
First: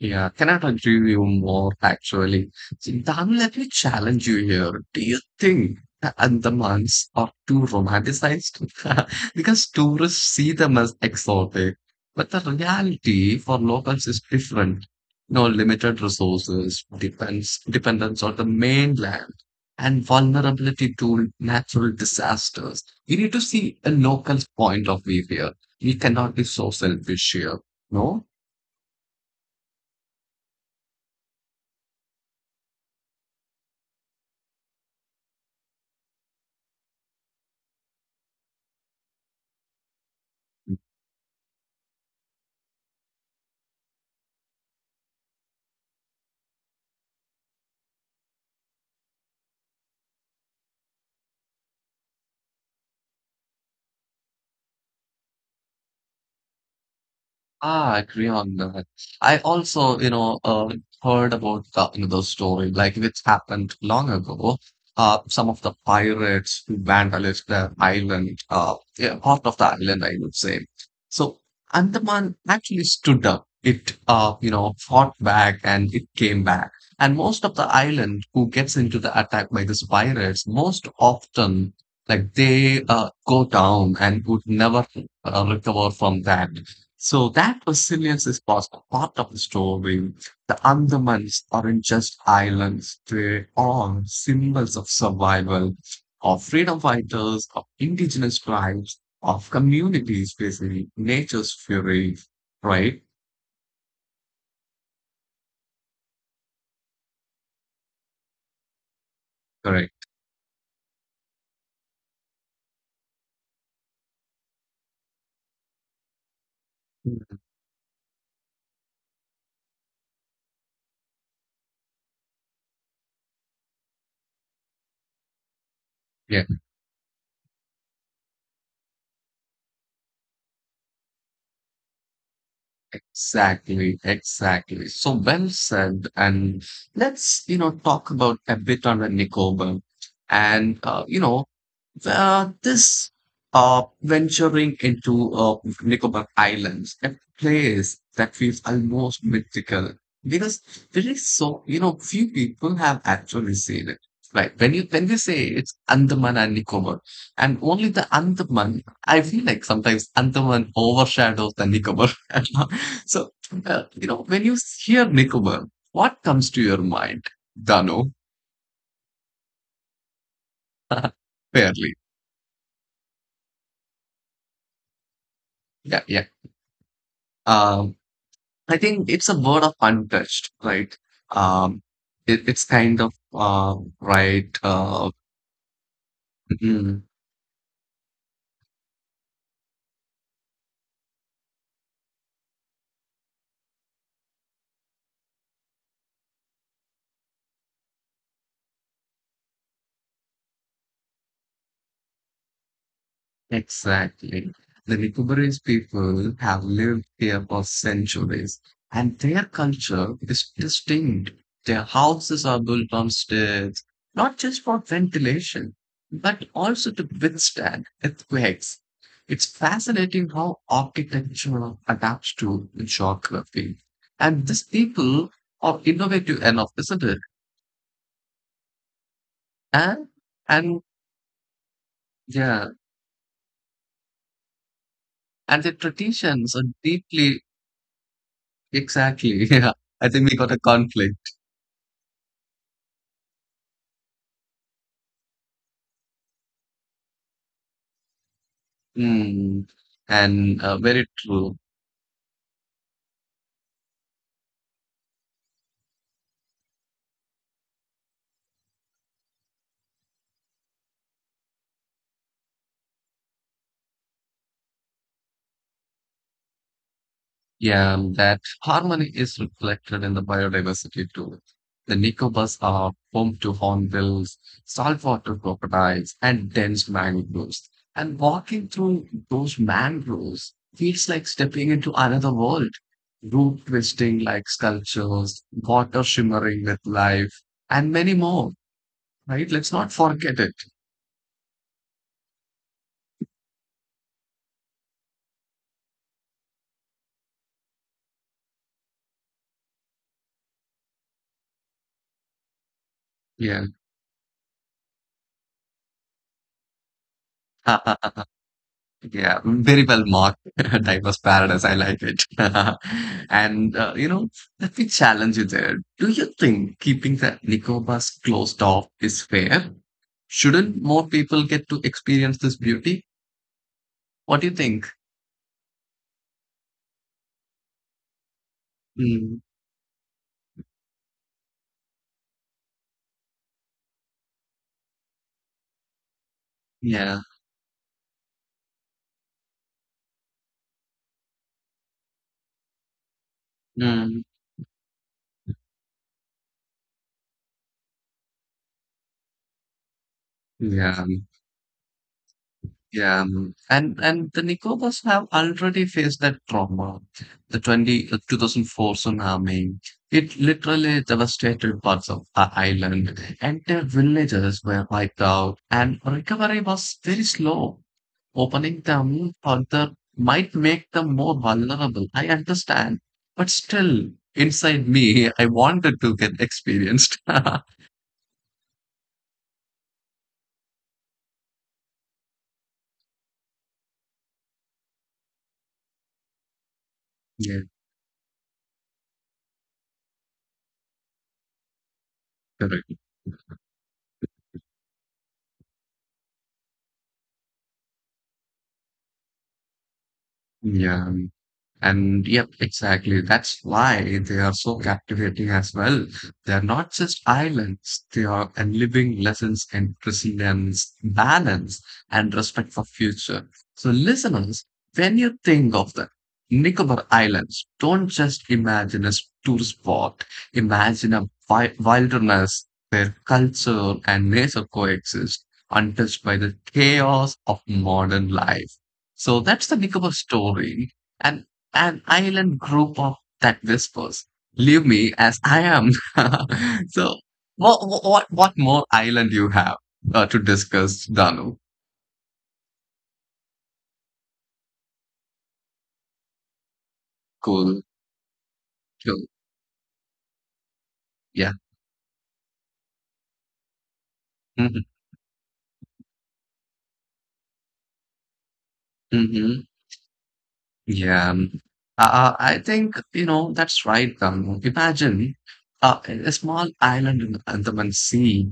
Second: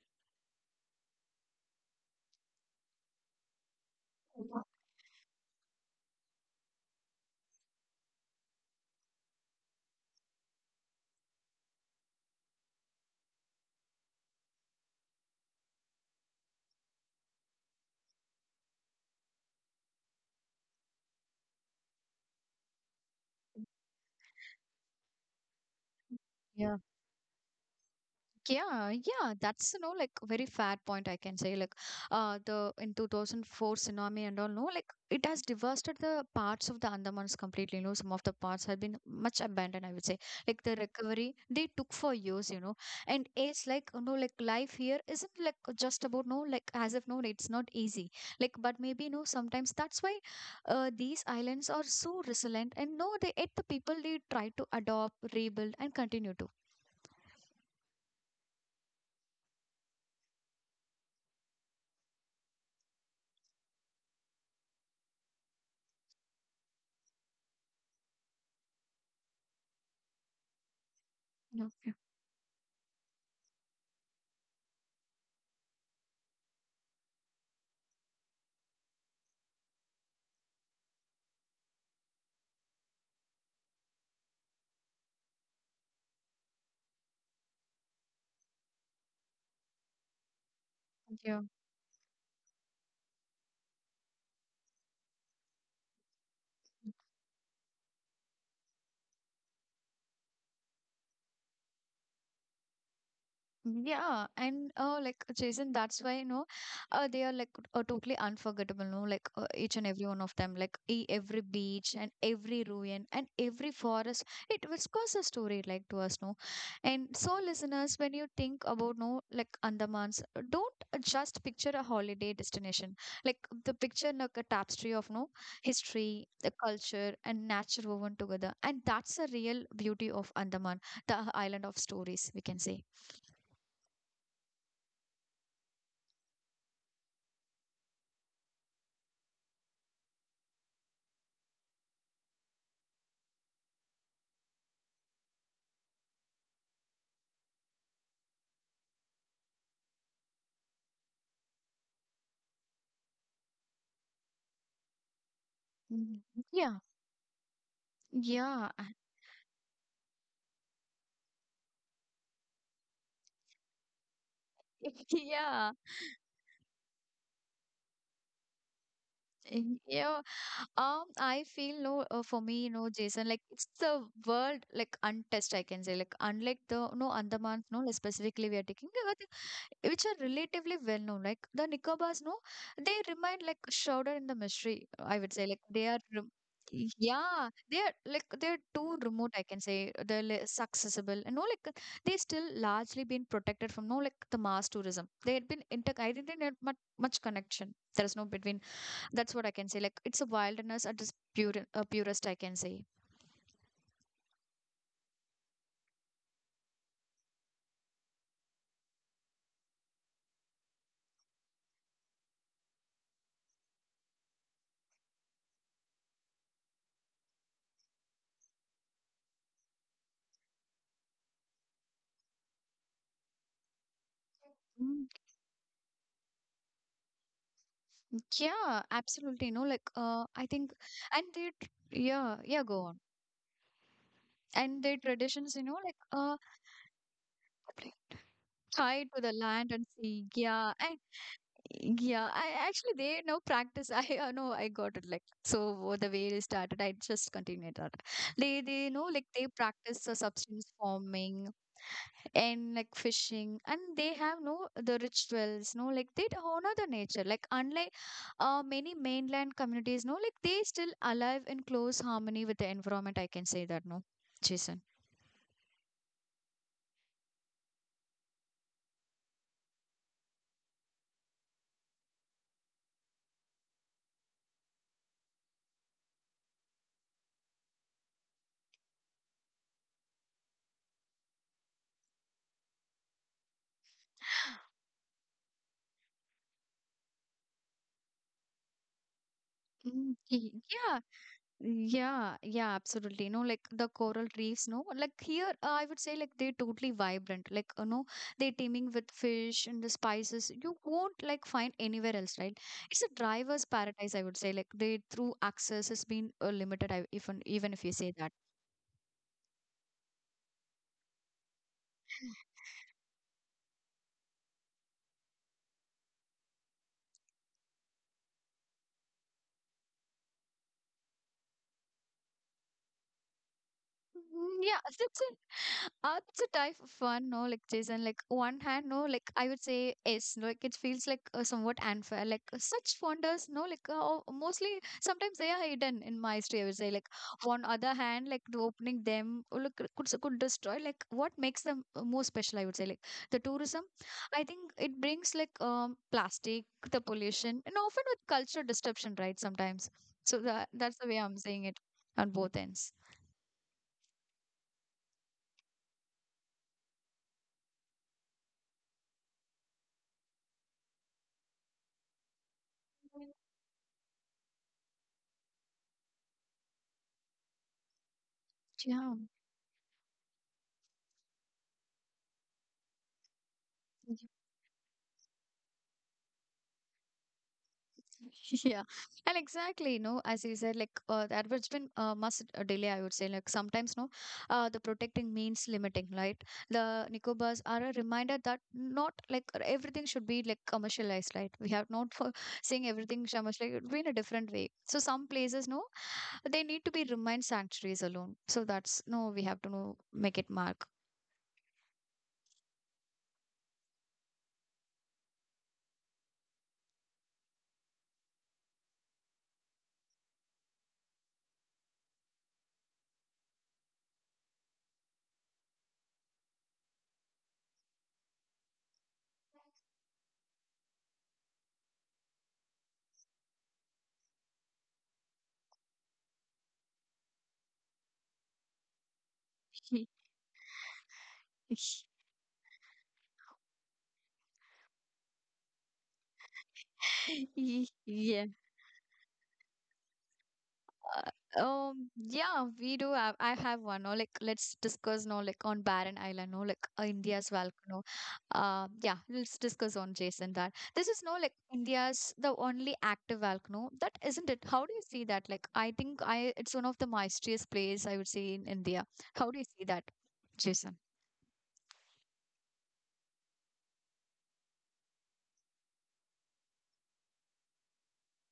[SPEAKER 2] Yeah, cannot agree with you more actually. See, Dan, let me challenge you here. Do you think the Andamans are too romanticized? [laughs] Because tourists see them as exotic, but the reality for locals is different. No limited resources, depends dependence on the mainland, and vulnerability to natural disasters. We need to see a local's point of view here. We cannot be so
[SPEAKER 1] Yeah.
[SPEAKER 2] selfish here. No?
[SPEAKER 1] Yeah, yeah, that's you know like very fair point I can say like the in 2004 tsunami and all no like it has devastated the parts of the Andamans completely you know some of the parts have been much abandoned I would say like the recovery they took for years you know and it's like you know like life here isn't like just about no like as if no it's not easy like but maybe no sometimes that's why these islands are so resilient and no they yet the people they try to adopt rebuild and continue to.
[SPEAKER 2] Ah, I agree on that. I also, heard about the, the story, like which happened long ago. Some of the pirates who vandalized the island, yeah, part of the island, I would say. So
[SPEAKER 1] Yeah.
[SPEAKER 2] Andaman actually stood up. It, you know, fought back and it came back. And most of the island who gets into the attack by these pirates, most often, like they go down and would never recover from that. So that resilience is possible. Part of the story. The
[SPEAKER 1] Yeah.
[SPEAKER 2] Andamans aren't just islands; they are symbols of survival, of freedom fighters, of indigenous tribes, of communities facing nature's fury. Right?
[SPEAKER 1] Yeah, and like Jason, that's why you know, they are like totally unforgettable. No, like each and
[SPEAKER 2] Correct.
[SPEAKER 1] every one of them, like e every beach and every ruin and every forest, it whispers a story like to us. No, and so
[SPEAKER 2] Mm.
[SPEAKER 1] listeners, when you think about no, like Andamans, don't just picture a holiday destination. Like the picture like a tapestry of no history,
[SPEAKER 2] Yeah,
[SPEAKER 1] the culture, and nature woven together, and that's the real beauty of Andaman the island of stories, we can say.
[SPEAKER 2] exactly, exactly. So well said. And let's talk about a bit on the Nicobar. And, this venturing into Nicobar Islands, a place that feels almost mythical because there is so, you know, few people have actually seen it. Right, when you when we say it's
[SPEAKER 1] Mm,
[SPEAKER 2] Andaman and
[SPEAKER 1] yeah,
[SPEAKER 2] Nicobar, and only the
[SPEAKER 1] yeah,
[SPEAKER 2] Andaman, I feel like sometimes Andaman overshadows the Nicobar. [laughs] So you know when you hear
[SPEAKER 1] [laughs]
[SPEAKER 2] Nicobar,
[SPEAKER 1] yeah,
[SPEAKER 2] what comes to your mind, Dano?
[SPEAKER 1] eh, yeah.
[SPEAKER 2] [laughs]
[SPEAKER 1] I feel
[SPEAKER 2] Fairly,
[SPEAKER 1] no, for me, you know, Jason, like it's the world like untouched, I can say,
[SPEAKER 2] yeah,
[SPEAKER 1] like
[SPEAKER 2] yeah.
[SPEAKER 1] unlike the no Andamans, no, like,
[SPEAKER 2] Um,
[SPEAKER 1] specifically we are
[SPEAKER 2] I
[SPEAKER 1] taking,
[SPEAKER 2] think it's a word of
[SPEAKER 1] which are
[SPEAKER 2] untouched,
[SPEAKER 1] relatively well
[SPEAKER 2] right?
[SPEAKER 1] known, like the
[SPEAKER 2] Um,
[SPEAKER 1] Nicobars, no,
[SPEAKER 2] it's
[SPEAKER 1] they
[SPEAKER 2] kind of
[SPEAKER 1] remain like shrouded in the
[SPEAKER 2] right.
[SPEAKER 1] mystery. I would say, like they are.
[SPEAKER 2] Mm-hmm.
[SPEAKER 1] Yeah, they are like they're too remote, I can say. They're less accessible, and no, like they still largely been protected from no, like the mass tourism. They had been inter. I didn't have much much connection. There is no between that's what I can say. Like it's a wilderness at its pure, purest, I can say.
[SPEAKER 2] Exactly. The Nicobarese people have lived here for centuries, and their culture is distinct. Their houses are built on stilts, not just for ventilation, but also to withstand earthquakes. It's fascinating how architecture adapts to geography. And these
[SPEAKER 1] Mm,
[SPEAKER 2] people are innovative enough, isn't it?
[SPEAKER 1] yeah, absolutely. You know, like
[SPEAKER 2] And, and
[SPEAKER 1] and they, yeah, yeah,
[SPEAKER 2] yeah,
[SPEAKER 1] go on. And their traditions, you
[SPEAKER 2] and
[SPEAKER 1] know,
[SPEAKER 2] their
[SPEAKER 1] like
[SPEAKER 2] traditions are deeply
[SPEAKER 1] tied to the
[SPEAKER 2] Exactly. [laughs]
[SPEAKER 1] land
[SPEAKER 2] Yeah.
[SPEAKER 1] and
[SPEAKER 2] I
[SPEAKER 1] sea.
[SPEAKER 2] think we got a
[SPEAKER 1] Yeah, and
[SPEAKER 2] conflict.
[SPEAKER 1] yeah, I actually they now practice. [laughs] I know I got it. Like so, what the way it started, I just continued that. They know like they
[SPEAKER 2] Mm.
[SPEAKER 1] practice the substance
[SPEAKER 2] And very
[SPEAKER 1] forming
[SPEAKER 2] true.
[SPEAKER 1] and like fishing and they have no the rituals no like they honor the nature like unlike many mainland communities no like they still alive in close harmony with the environment I can say that no Jason.
[SPEAKER 2] Yeah, that harmony is reflected in the biodiversity too. The Nicobas are home to hornbills, saltwater crocodiles, and dense mangroves. And walking through those mangroves feels like stepping into another world. Root twisting like sculptures, water shimmering with life, and many more, right? Let's not forget it.
[SPEAKER 1] Yeah, yeah, yeah, absolutely. No, like the coral reefs, no, like here, I would say like they're totally vibrant. Like, you know, they're teeming with fish and the spices you won't like find anywhere else, right? It's a driver's
[SPEAKER 2] Yeah.
[SPEAKER 1] paradise, I would say. Like, they through access has been limited, even even if you say
[SPEAKER 2] [laughs]
[SPEAKER 1] that.
[SPEAKER 2] Yeah, very well marked. [laughs] Diverse paradise. I like it. [laughs] And you know, let me challenge you there. Do you think keeping the Nicobas closed off is fair? Shouldn't more people get to experience this beauty? What
[SPEAKER 1] Mm,
[SPEAKER 2] do you
[SPEAKER 1] yeah,
[SPEAKER 2] think?
[SPEAKER 1] that's it. It's a type of fun, no, like Jason, like one hand, no, like I
[SPEAKER 2] Mm,
[SPEAKER 1] would say yes, no, like it feels like somewhat unfair, like such wonders, no, like mostly sometimes they are hidden in my history, I would say, like
[SPEAKER 2] yeah.
[SPEAKER 1] on other hand, like the opening them, could destroy, like what makes them more special, I would say, like the tourism,
[SPEAKER 2] Mm,
[SPEAKER 1] I think it brings like plastic, the pollution, and often with cultural disruption, right, sometimes. So that's the
[SPEAKER 2] yeah.
[SPEAKER 1] way I'm saying it on both ends.
[SPEAKER 2] Yeah, mm. And the Nicobas have already faced that trauma. The 2004 tsunami, it literally devastated parts of the island. Entire villages were wiped out, and recovery was very slow. Opening
[SPEAKER 1] Yeah.
[SPEAKER 2] them further might make them more vulnerable. I understand, but still, inside me, I wanted to get experienced. [laughs]
[SPEAKER 1] [laughs] Yeah, and exactly, no, as you said, like the advertisement must delay, I would say. Like sometimes, no, the protecting means limiting, right? The Nicobars
[SPEAKER 2] Yeah,
[SPEAKER 1] are a reminder that not like everything should be like commercialized, right? We have not for [laughs] saying
[SPEAKER 2] correct.
[SPEAKER 1] everything commercialized, it would be in a different way. So some places, no, they need to be remain sanctuaries alone. So that's no, we have to no, make it mark.
[SPEAKER 2] Yeah. And yep, exactly. That's why they are so captivating as well. They are not just islands, they are a living lessons in resilience, balance, and respect for future. So listeners, when you think of the Nicobar Islands, don't just imagine a tourist spot. Imagine a wilderness where culture and nature coexist, untouched by the chaos of modern life. So that's the Nicobar story. And an
[SPEAKER 1] [laughs]
[SPEAKER 2] island group of that whispers, "Leave me as I am." [laughs] So, what what
[SPEAKER 1] Yeah.
[SPEAKER 2] what more island you have to discuss, Danu?
[SPEAKER 1] Yeah, we do have. I have one. No, like let's discuss. No, like on Barren Island. No, like India's
[SPEAKER 2] Cool,
[SPEAKER 1] volcano. Yeah,
[SPEAKER 2] cool,
[SPEAKER 1] let's discuss on Jason that this is no like
[SPEAKER 2] yeah.
[SPEAKER 1] India's the only active volcano that isn't it. How
[SPEAKER 2] Hmm.
[SPEAKER 1] do you see that? Like I think I it's one of the mysterious place I would say in India. How do
[SPEAKER 2] Hmm.
[SPEAKER 1] you see that, Jason?
[SPEAKER 2] Yeah, I think you know that's right. Imagine a small island in the Andaman Sea,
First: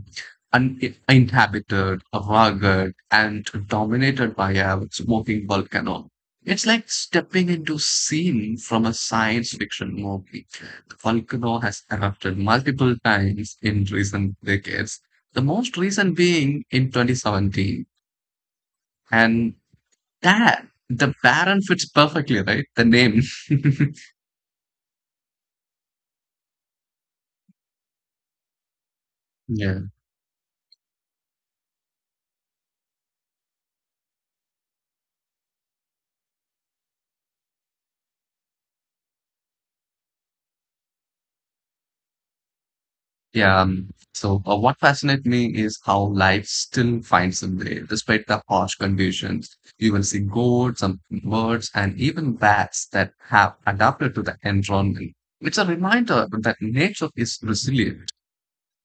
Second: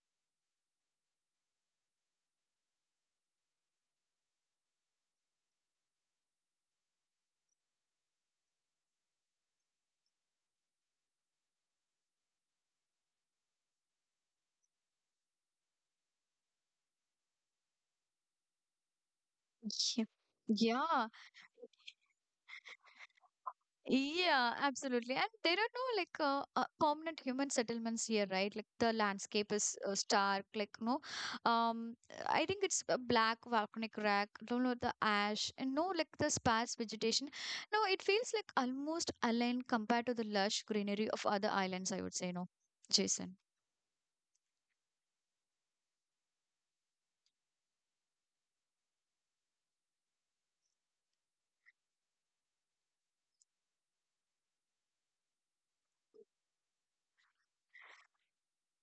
[SPEAKER 2] un- inhabited, rugged, and dominated by a smoking volcano. It's like stepping into scene from a science fiction movie. The volcano has erupted multiple times in recent decades. The most recent being in 2017, and
[SPEAKER 1] Yeah,
[SPEAKER 2] that
[SPEAKER 1] yeah,
[SPEAKER 2] the Baron fits perfectly, right? The name. [laughs]
[SPEAKER 1] yeah, absolutely. And there are no like permanent human settlements here, right? Like the landscape is
[SPEAKER 2] Yeah.
[SPEAKER 1] stark, like no, um, I think it's a black volcanic rack. Don't know the ash and no like the sparse vegetation. No, it feels like almost aligned compared to the lush greenery of other islands. I would say no, Jason.
[SPEAKER 2] Yeah. So, what fascinates me is how life still finds a way, despite the harsh conditions. You will see goats, some birds, and even bats that have adapted to the environment. It's a reminder that nature is resilient.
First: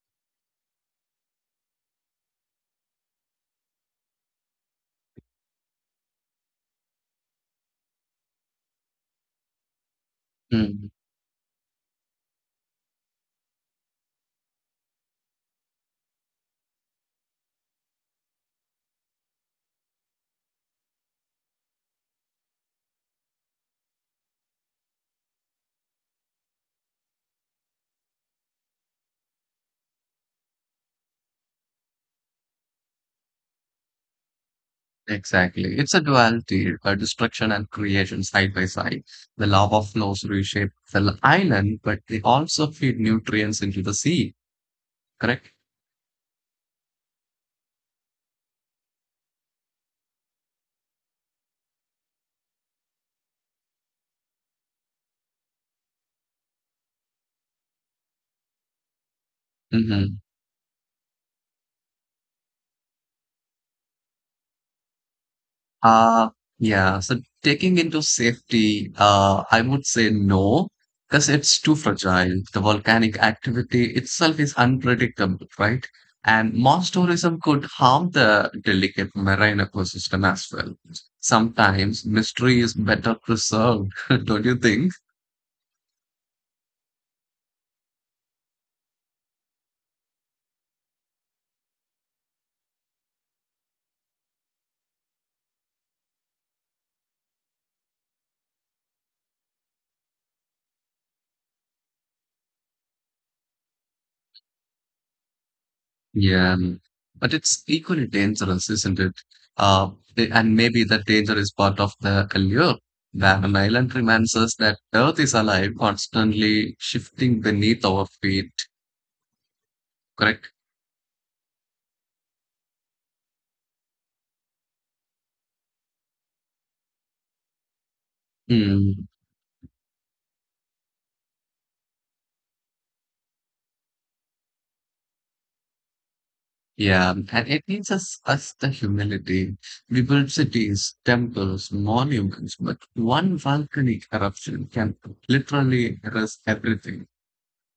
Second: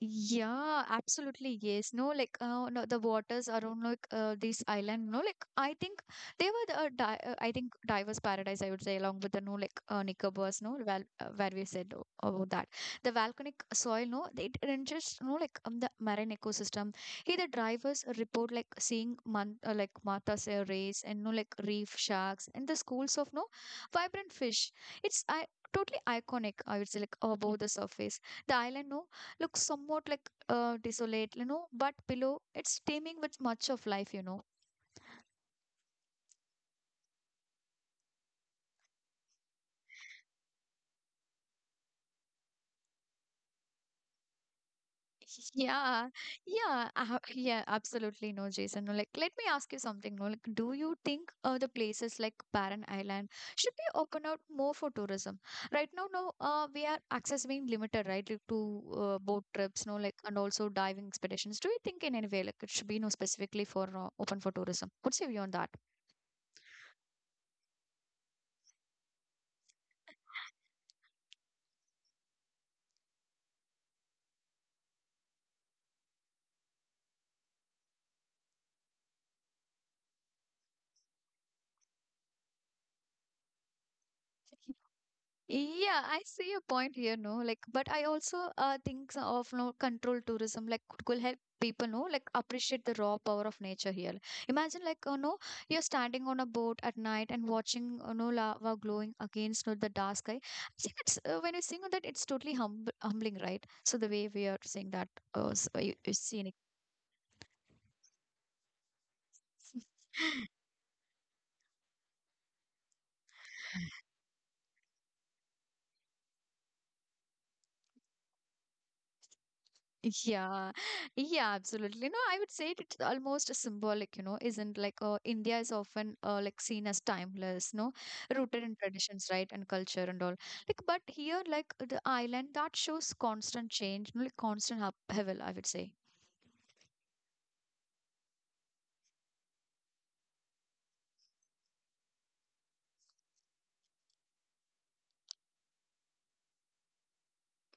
[SPEAKER 1] Yeah, absolutely. Yes. No, like no, the waters around like this island. No, like I think they were the di I think diver's paradise. I would say along with the no like Nicobar's no
[SPEAKER 2] Mm.
[SPEAKER 1] well where we said about that the volcanic soil. No, it enriches no like the marine ecosystem. Here the divers report like seeing man like Martha's rays and no like reef sharks and the schools of no vibrant fish. It's I totally iconic. I would say like above the surface the island no, looks somewhat like desolate, you know, but below it's teeming with much of life, you know.
[SPEAKER 2] Exactly. It's a duality, a destruction and creation side by side. The lava flows reshape the island, but they also feed nutrients into the sea, correct?
[SPEAKER 1] [laughs] Yeah, yeah, yeah, absolutely. No, Jason. No, like, let me ask you something. No, like, do you think the places like Barren Island should be open out more for tourism? Right now, no, we are access being limited, right, like, to boat trips, no,
[SPEAKER 2] Mhm.
[SPEAKER 1] like, and also diving expeditions. Do you think in any way, like, it should be, no, specifically for open for tourism? What's your view on that?
[SPEAKER 2] Uh, yeah. So taking into safety, I would say no, because it's too fragile. The volcanic activity itself is unpredictable, right? And mass tourism could harm the delicate marine ecosystem as well. Sometimes mystery is better preserved, [laughs] don't you think?
[SPEAKER 1] Yeah, I see your point here, no. Like, but I also think so of no control tourism, like could help people know, like appreciate the raw power of nature here. Imagine like you know you're standing on a boat at night and watching you know lava glowing against you know, the dark sky. I think it's when you are sing that it's totally humbling, right? So the way we are seeing that you're seeing
[SPEAKER 2] Yeah, but it's equally dangerous, isn't it? Uh,
[SPEAKER 1] it.
[SPEAKER 2] and maybe that danger is part of the allure. Van Island reminds us that Earth is alive, constantly shifting beneath our feet. Correct?
[SPEAKER 1] Yeah, [laughs] yeah, absolutely. No, I would say it's almost symbolic, you know, isn't like India is often like seen as timeless, no, rooted in
[SPEAKER 2] Hmm.
[SPEAKER 1] traditions, right, and culture and all. Like, but here, like the island that shows constant change, like constant upheaval, I would say.
[SPEAKER 2] Yeah, and it teaches us the humility. We build cities, temples, monuments, but one volcanic eruption can literally erase everything.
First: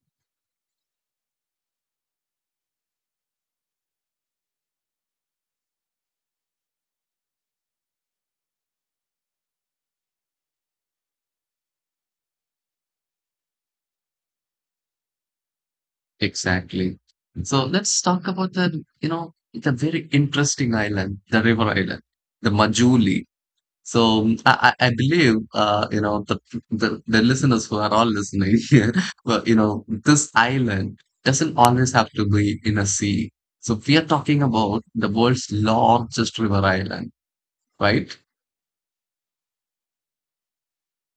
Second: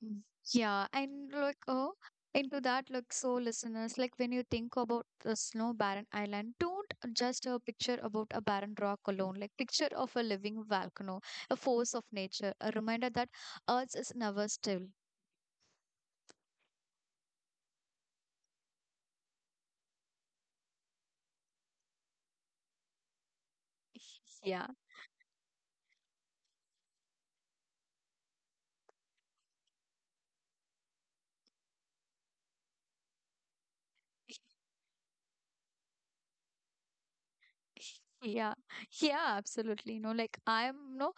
[SPEAKER 1] Mm. Yeah, and like oh, into that, like so, listeners, like when you think about the snow barren island, don't just a picture about a barren rock alone. Like picture of a living volcano, a force of nature, a reminder that Earth is never still.
[SPEAKER 2] Exactly. So let's talk about, the, the very interesting island, the river island, the Majuli. So
[SPEAKER 1] [laughs]
[SPEAKER 2] mm,
[SPEAKER 1] Yeah,
[SPEAKER 2] I I believe, the listeners who are all listening [laughs] here, well, you know, this island doesn't always have to be in a sea. So we are talking about the world's largest river island, right?
[SPEAKER 1] yeah, yeah, absolutely. You know, like I'm no,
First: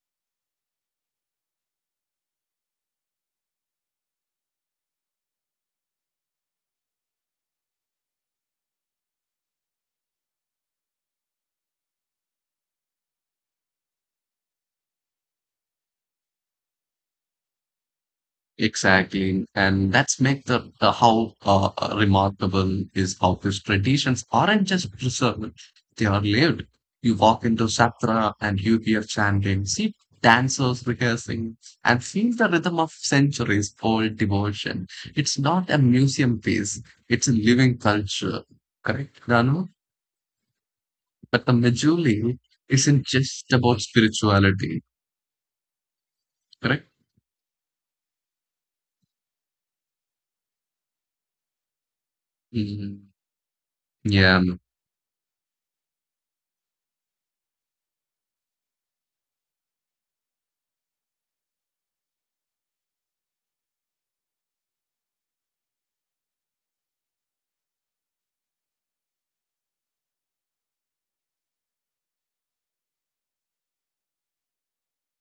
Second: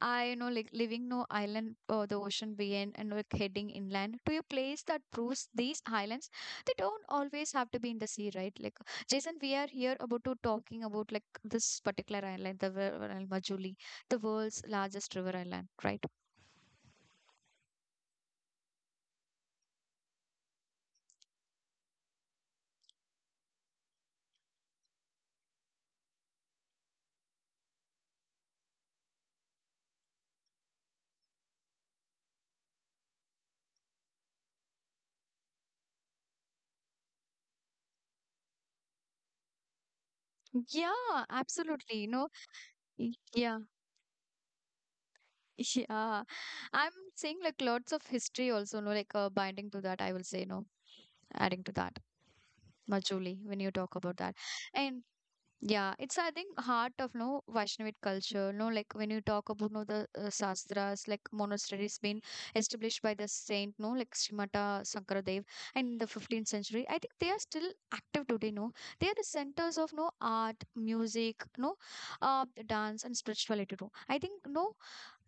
[SPEAKER 1] I you know like leaving no island or the ocean behind and like heading inland to a place that proves these islands. They don't always have to be in the sea, right? Like Jason, we are here about to talking about like this particular island, the Majuli, the world's largest river island, right?
[SPEAKER 2] Exactly. And that's make the how remarkable is how these traditions aren't just preserved, they are lived. You walk into Satra and you hear chanting, see dancers rehearsing, and feel the rhythm of centuries old devotion. It's not a museum piece, it's a living culture. Correct, Ranu?
[SPEAKER 1] Yeah,
[SPEAKER 2] But the
[SPEAKER 1] absolutely. You know,
[SPEAKER 2] Majuli isn't
[SPEAKER 1] y- yeah.
[SPEAKER 2] just about spirituality,
[SPEAKER 1] Yeah, I'm
[SPEAKER 2] correct?
[SPEAKER 1] seeing like lots of history also, no, like binding to that, I will say, no, adding to that. Much,
[SPEAKER 2] Mhm.
[SPEAKER 1] when you talk about that.
[SPEAKER 2] Yeah.
[SPEAKER 1] And yeah, it's I think heart of no Vaishnavic culture. No, like when you talk about no the sastras, like monasteries been established by the saint, no, like Srimata Shankaradev, in the 15th century, I think they are still active today. No, they are the centers of no art, music, no, dance and spirituality. Too. I think no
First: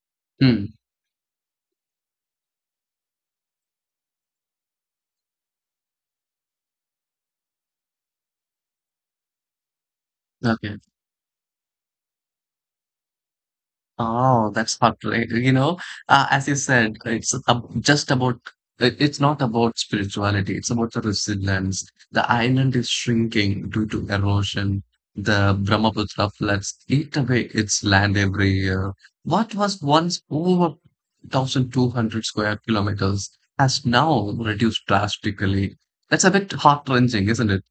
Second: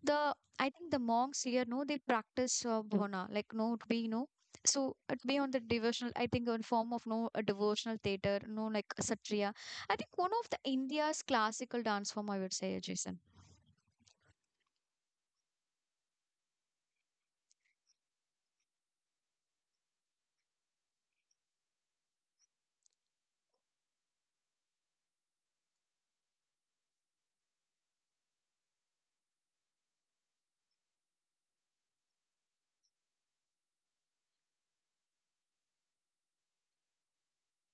[SPEAKER 1] the
[SPEAKER 2] Hmm.
[SPEAKER 1] I think the monks here, no, they practice bhavana, like no, it be no. So it be on the devotional, I think, in form of no a devotional theater, no like a satriya. I think one of the
[SPEAKER 2] Okay.
[SPEAKER 1] India's classical dance form, I would say, Jason.
[SPEAKER 2] Oh, that's hot, right? You know, as you said, it's not about spirituality. It's about the resilience. The island is shrinking due to erosion. The Brahmaputra floods eat away its land every year. What was once over 1,200 square kilometers has now reduced drastically. That's a bit heart-wrenching, isn't it?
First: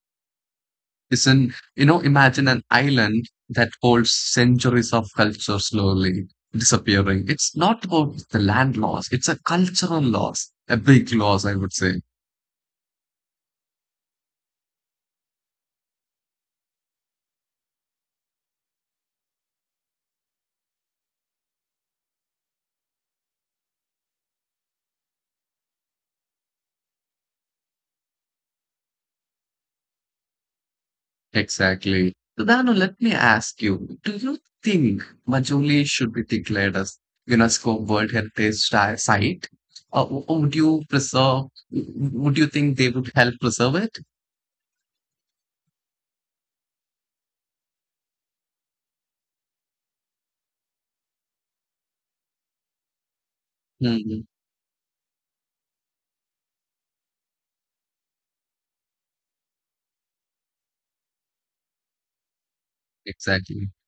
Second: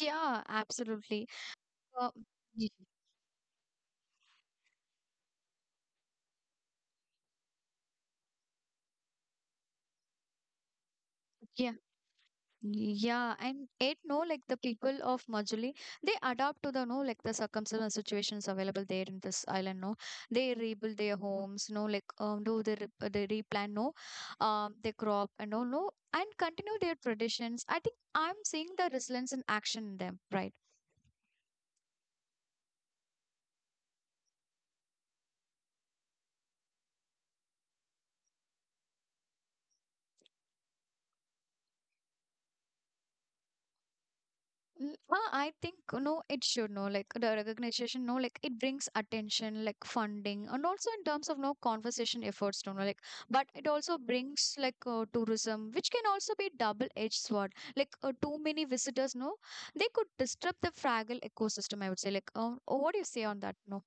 [SPEAKER 1] Yeah, absolutely.
[SPEAKER 2] Is an, you know,
[SPEAKER 1] Uh,
[SPEAKER 2] imagine
[SPEAKER 1] y-
[SPEAKER 2] an island that holds centuries of culture slowly disappearing. It's not about the land loss, it's a cultural loss, a big
[SPEAKER 1] yeah.
[SPEAKER 2] loss, I would say.
[SPEAKER 1] Yeah, and it no like the people of Majuli, they adapt to the no like the circumstances situations available there in this island. No, they rebuild their homes. No, like do they they replant? No, they crop and all. No, and continue their traditions. I think I'm seeing the resilience in action in them, right?
[SPEAKER 2] Exactly. So Dano, let me ask you, do you think Majuli should be declared as UNESCO World Heritage Site, or would you preserve, would you think they would help preserve it?
[SPEAKER 1] I think no, it should no like the recognition no like it brings attention like funding and also in terms of no conversation efforts to know like but it also
[SPEAKER 2] Mhm.
[SPEAKER 1] brings like tourism which can also be double-edged sword like too many visitors no they could disturb the fragile ecosystem I would say like what do you say on that
[SPEAKER 2] Exactly.
[SPEAKER 1] no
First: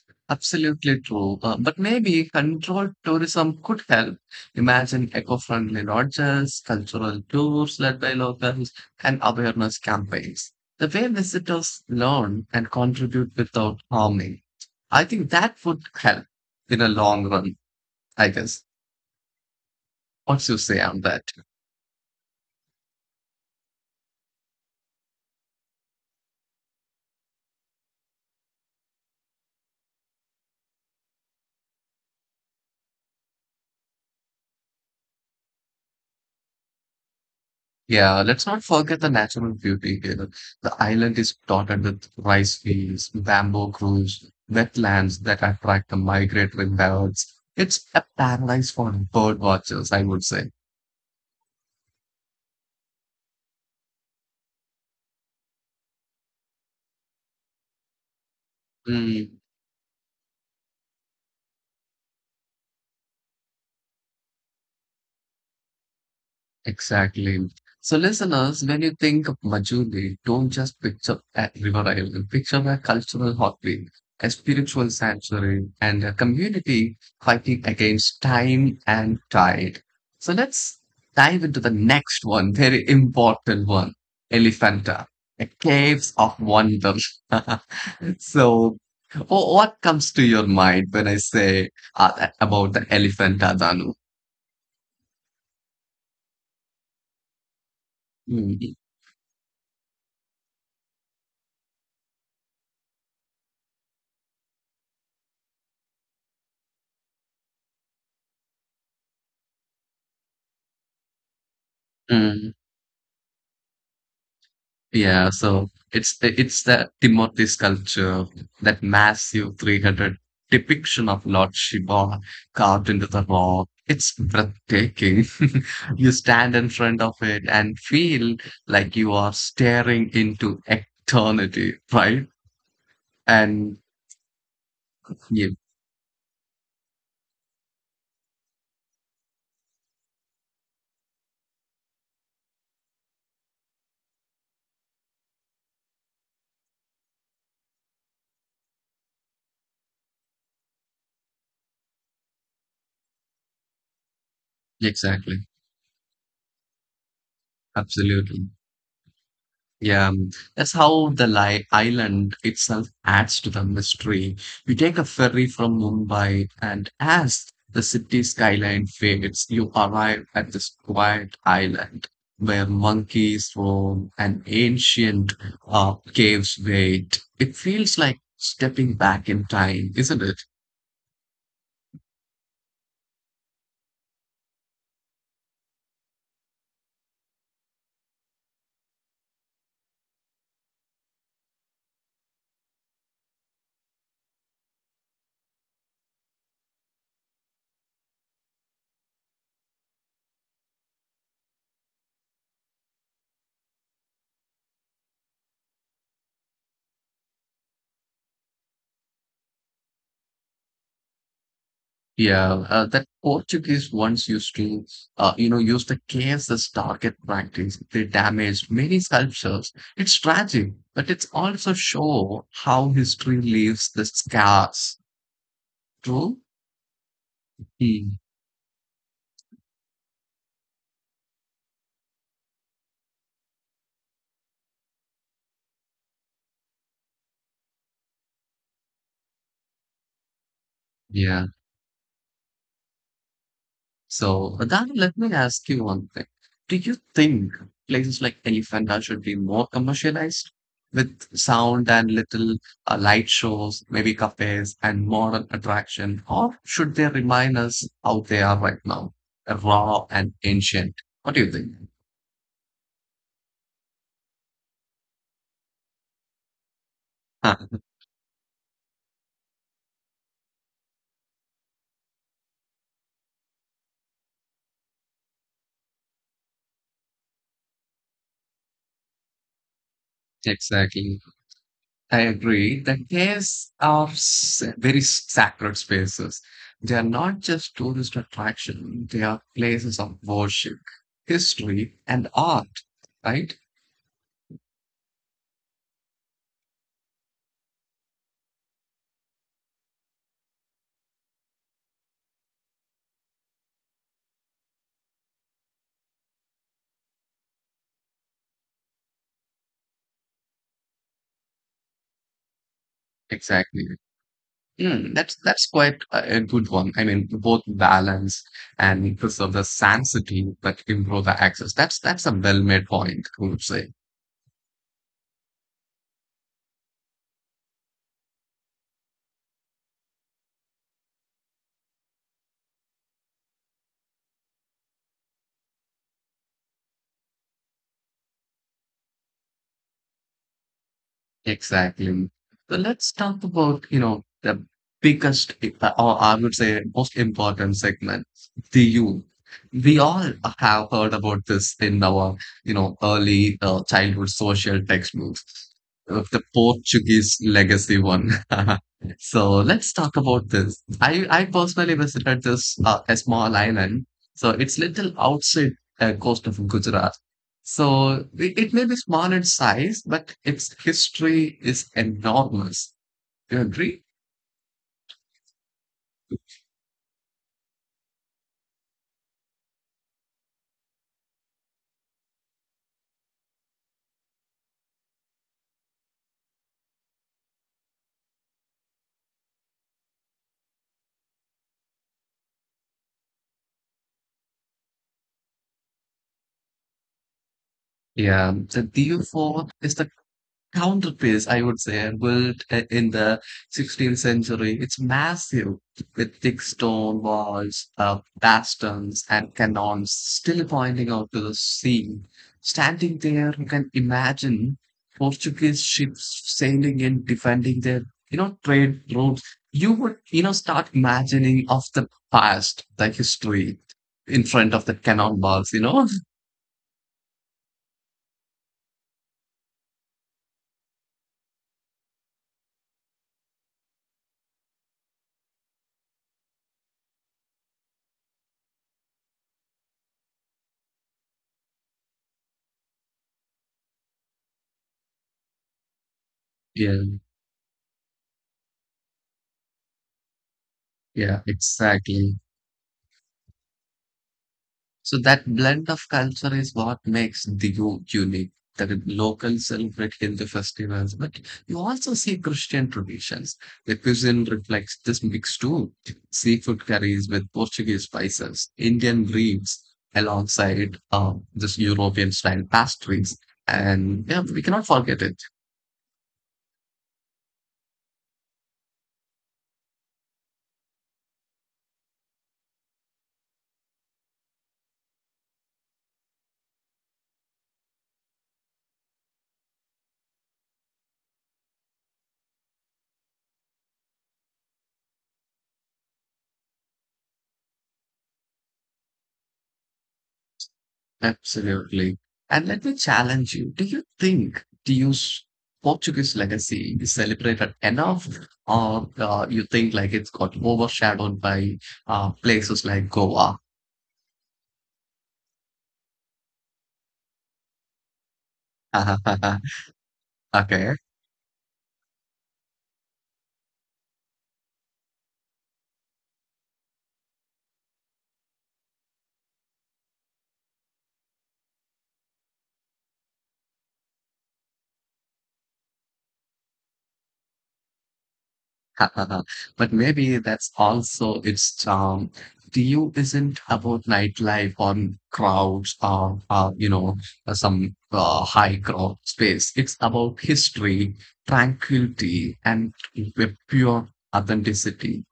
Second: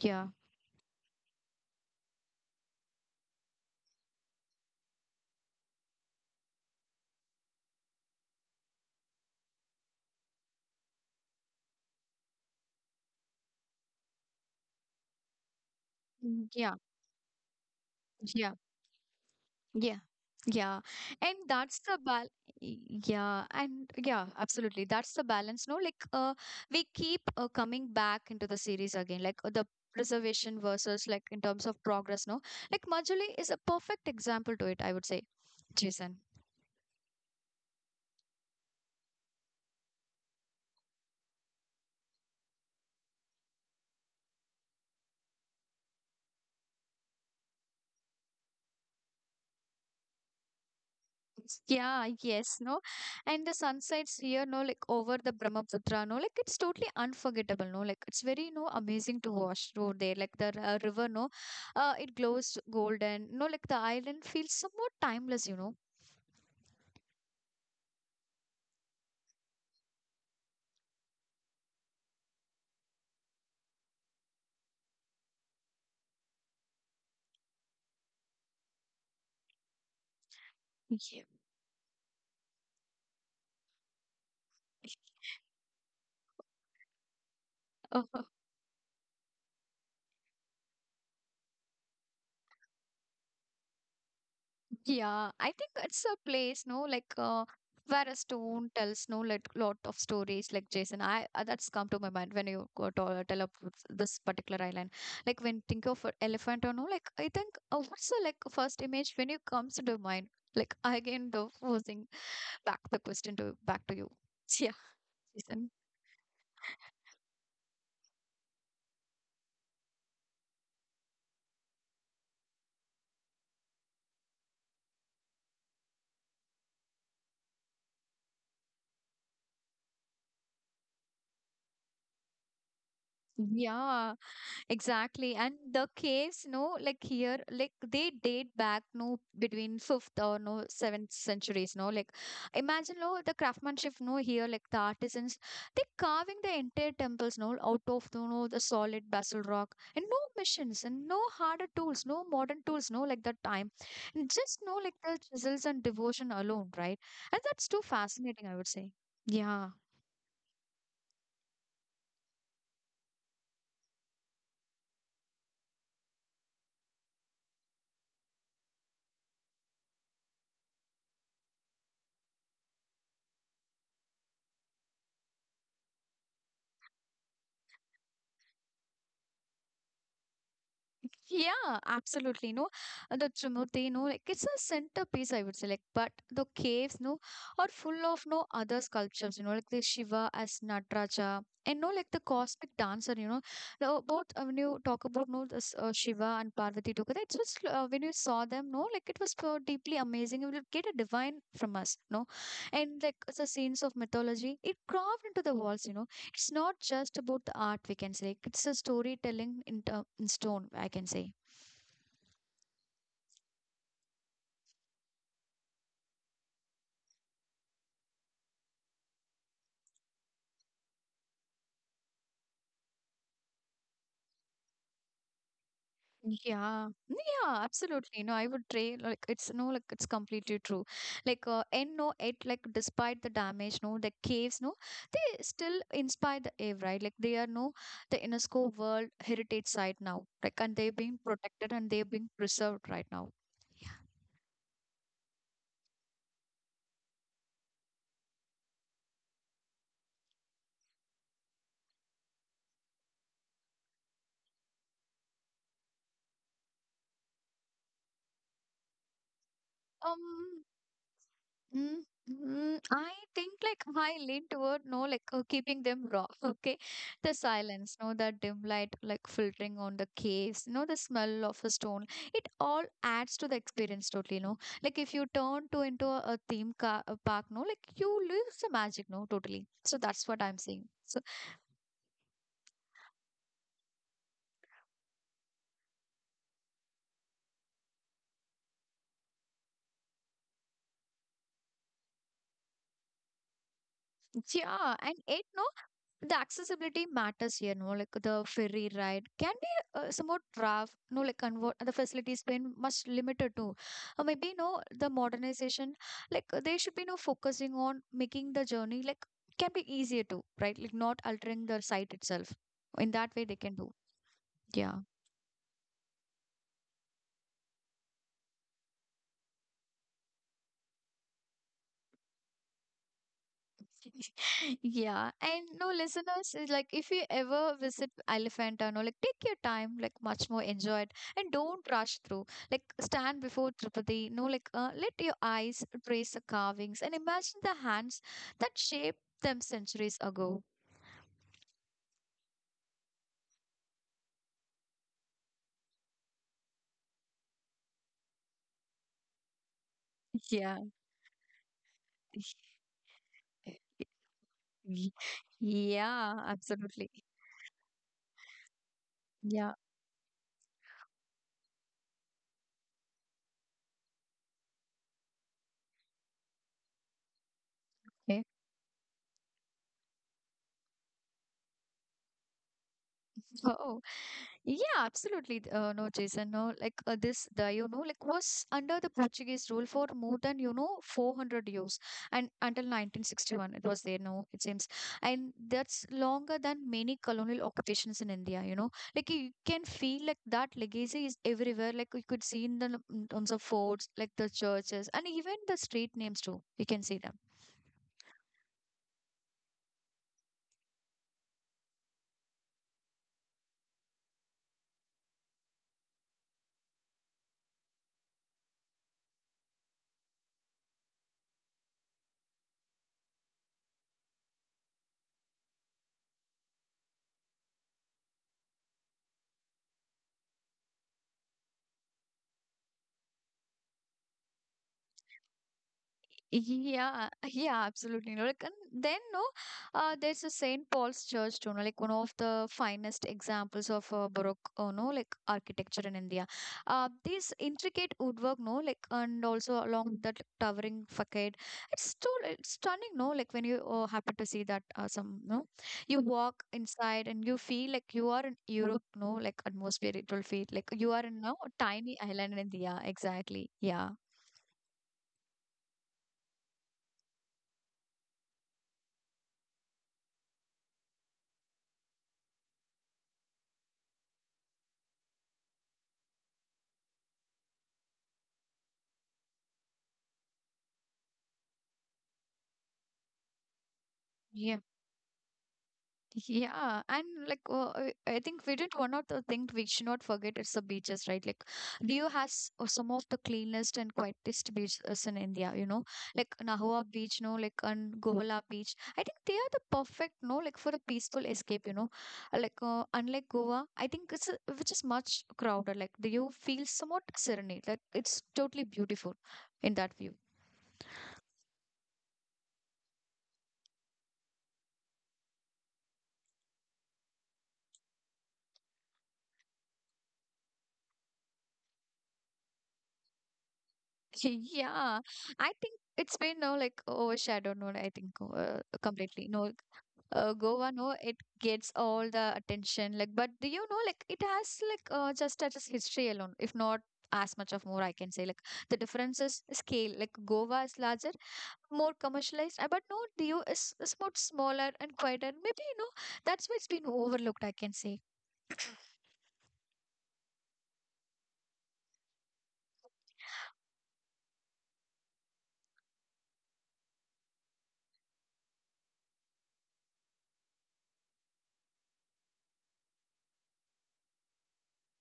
[SPEAKER 1] yeah.
[SPEAKER 2] Absolutely true. But maybe controlled tourism could help. Imagine eco-friendly lodges, cultural tours led by locals, and awareness campaigns. The way visitors learn and contribute without harming. I think that would
[SPEAKER 1] Yeah
[SPEAKER 2] help in a long
[SPEAKER 1] yeah.
[SPEAKER 2] run, I guess.
[SPEAKER 1] Yeah. Yeah. And
[SPEAKER 2] What's you
[SPEAKER 1] that's
[SPEAKER 2] say
[SPEAKER 1] the
[SPEAKER 2] on
[SPEAKER 1] bal,
[SPEAKER 2] that?
[SPEAKER 1] yeah, and yeah, absolutely. That's the balance, no? Like we keep coming back into the series again, like the preservation versus like in terms of progress, no? Like Majuli is a perfect example to it, I would say, Jason.
[SPEAKER 2] Yeah, let's not forget the natural beauty here. The island is dotted with rice fields, bamboo groves, wetlands that attract the migratory birds. It's a paradise for bird watchers, I would say.
[SPEAKER 1] [laughs] Yeah, yes, no. And the sunsets here, no, like over the Brahmaputra, no, like it's totally unforgettable, no, like it's very, no, amazing to watch over there. Like the river, no, it glows golden, no, like the island feels somewhat timeless, you know.
[SPEAKER 2] Exactly. So, listeners, when you think of Majuli, don't just picture a river island, picture a cultural heartbeat, a spiritual sanctuary, and a community fighting against time and tide. So, let's dive into the next one, very important one, Elephanta, a caves of wonder. [laughs] So, what comes to your mind when I say about the Elephanta, Danu?
[SPEAKER 1] Yeah, I think it's a place, no, like where a stone tells no like lot of stories. Like Jason, I that's come to my mind when you go to, tell up with this particular island. Like when think of a elephant or no, like I think what's the like first image when you comes to the mind? Like again, the posing
[SPEAKER 2] Mm,
[SPEAKER 1] back the question to back to you. [laughs] Yeah,
[SPEAKER 2] yeah, so
[SPEAKER 1] Jason.
[SPEAKER 2] it's that Timothy sculpture, that massive 300 depiction of Lord Shiva carved into the rock. It's breathtaking. [laughs] You stand in front of it and feel like you are staring into eternity, right? And
[SPEAKER 1] Yeah, exactly.
[SPEAKER 2] yeah,
[SPEAKER 1] And the caves, no, like here, like they date back, no, between fifth or no seventh centuries, no. Like imagine no the craftsmanship, no, here, like the artisans, they carving the entire temples, no, out of the no the solid basalt rock. And no machines and no harder tools, no modern tools, no, like that time. And just no like the
[SPEAKER 2] exactly.
[SPEAKER 1] chisels and devotion alone, right? And that's too
[SPEAKER 2] Absolutely.
[SPEAKER 1] fascinating, I would say. Yeah.
[SPEAKER 2] Yeah, that's how the island itself adds to the mystery. You take a ferry from Mumbai, and as the city skyline fades, you arrive at this quiet island where monkeys roam and ancient caves wait. It feels like stepping back in time, isn't it?
[SPEAKER 1] Yeah, absolutely. No, uh, the Trimurti, no, like it's a centerpiece, I would say. Like, but the caves, no, are full of no other sculptures. You know, like the Shiva as Nataraja, and no, like the cosmic dancer. You know, the, both when you talk about no, this Shiva and Parvati together, it's just when you saw them, no, like it was so deeply amazing. You will get a divine from us, no, and like the scenes of mythology, it carved into the walls. You know, it's not just about the art, we can say. Like, it's a storytelling in, in stone, I can say.
[SPEAKER 2] Yeah, that Portuguese ones used to, you know, use the case as target practice. They damaged many sculptures. It's tragic, but it's also show how history leaves the scars. True?
[SPEAKER 1] Yeah, yeah,
[SPEAKER 2] Mm,
[SPEAKER 1] absolutely. No, I would say like it's no, like it's completely true. Like, and no, it like despite the damage, no, the caves, no, they still inspire the ave, right? Like they are no, the UNESCO World Heritage Site now, like, and they're being
[SPEAKER 2] yeah.
[SPEAKER 1] protected and they're being preserved right now.
[SPEAKER 2] So, Adani, let me ask you one thing. Do you think places like Elephanta should be more commercialized with sound and little light shows, maybe cafes and modern attraction, or should they remind us how they are right now, raw and
[SPEAKER 1] Um,
[SPEAKER 2] ancient? What do you think?
[SPEAKER 1] Mm, I think like I lean toward no like keeping them raw. [laughs] Okay, the
[SPEAKER 2] Huh,
[SPEAKER 1] silence, no that dim light like filtering on the caves, no the smell of a stone. It all adds to the experience totally. No, like if you turn to into a theme car, a park, no like you lose the magic. No, totally. So that's what I'm saying.
[SPEAKER 2] exactly. I agree. The caves are very sacred spaces. They are not just tourist attraction, they are places of worship, history, and art, right?
[SPEAKER 1] Yeah, and it no, the accessibility matters here. No, like the ferry ride can be somewhat rough. No, like convert the facilities been much limited too. Or maybe no, the modernization like they should be no focusing on making the journey like can be easier too, right? Like not altering the site itself. In that way, they
[SPEAKER 2] Exactly.
[SPEAKER 1] can do. Yeah.
[SPEAKER 2] Mm, that's quite a good one. I mean, both balance and preserve the sanctity but improve the access. That's a well-made point, I would say.
[SPEAKER 1] [laughs] Yeah, and no listeners, is like if you ever visit Elephant Tunnel, like take your time, like much more enjoy it, and don't rush through. Like stand before Tirupati, no, like let your eyes trace the carvings and imagine the hands that shaped them centuries ago.
[SPEAKER 2] Exactly. So let's talk about, you know, the biggest, or I would say most important segment, the youth. We all have
[SPEAKER 1] Yeah,
[SPEAKER 2] heard about this in our, you know, early childhood social textbooks,
[SPEAKER 1] [laughs]
[SPEAKER 2] the
[SPEAKER 1] yeah, absolutely.
[SPEAKER 2] Portuguese legacy one. [laughs] So
[SPEAKER 1] Yeah.
[SPEAKER 2] let's talk about this. I personally visited this a small island. So it's little outside coast of Gujarat. So
[SPEAKER 1] Okay.
[SPEAKER 2] it may be small in size, but its history is enormous. Do you agree?
[SPEAKER 1] Oh. Yeah, absolutely. No, Jason, no, like this, the, you know, like was under the Portuguese rule for more than, you know, 400 years and until 1961, it was there, no, it seems. And that's longer than many colonial occupations in India, you know, like you can feel like that legacy is everywhere. Like you could see in the in terms of forts, like the churches, and even the street names too, you can see them.
[SPEAKER 2] Yeah, the DU4 is the counterpiece, I would say, built in the 16th century. It's massive with thick stone walls, bastions, and cannons still pointing out to the sea. Standing there, you can imagine Portuguese ships sailing in, defending their, you know, trade routes. You would, start imagining of the past, the history in front of the cannon balls, [laughs]
[SPEAKER 1] Yeah, [laughs] yeah, absolutely. No, like, and then no, there's a Saint Paul's Church too. No, like one of the finest examples of Baroque, no, like architecture in India. This intricate woodwork, no, like, and also along that towering facade, it's stunning. No, like when you happen to see that, some no, you walk
[SPEAKER 2] Yeah,
[SPEAKER 1] inside and you feel like you are in Europe. No, like atmosphere, it will feel like you are
[SPEAKER 2] yeah,
[SPEAKER 1] in no tiny
[SPEAKER 2] exactly.
[SPEAKER 1] island in India. Exactly. Yeah.
[SPEAKER 2] So that blend of culture is what makes the unique. The locals celebrate Hindu festivals, but you also see Christian traditions. The cuisine reflects this mix too. Seafood curries with Portuguese spices, Indian breeds alongside this European style pastries. And
[SPEAKER 1] Yeah.
[SPEAKER 2] yeah, we cannot forget it.
[SPEAKER 1] Yeah, and like I think we did one of the things we should not forget is the beaches, right? Like Diu has some of the cleanest and quietest beaches in India, you know, like Nahua Beach, no, like and Govala Beach. I think they are the perfect, no, like for a peaceful escape, you know. Like unlike Goa, I think it's which is much crowded. Like Diu feels somewhat serenade, like it's totally beautiful in that view.
[SPEAKER 2] Absolutely. And let me challenge you. Do you think to use Portuguese legacy is celebrated enough, or you think like it's got overshadowed by places like Goa?
[SPEAKER 1] [laughs] Yeah, I think it's been no like overshadowed no I think completely
[SPEAKER 2] [laughs]
[SPEAKER 1] no
[SPEAKER 2] Okay.
[SPEAKER 1] Goa, no, it gets all the attention. Like, but do you know, like, it has like just as history alone, if not as much of more, I can say. Like, the difference is scale. Like, Goa is larger, more commercialized, but no, Dio is much smaller and quieter. Maybe you know that's why it's been overlooked, I can say.
[SPEAKER 2] [laughs] But maybe that's also its charm. To you, isn't about nightlife or crowds or, some high crowd space. It's about history, tranquility, and pure authenticity.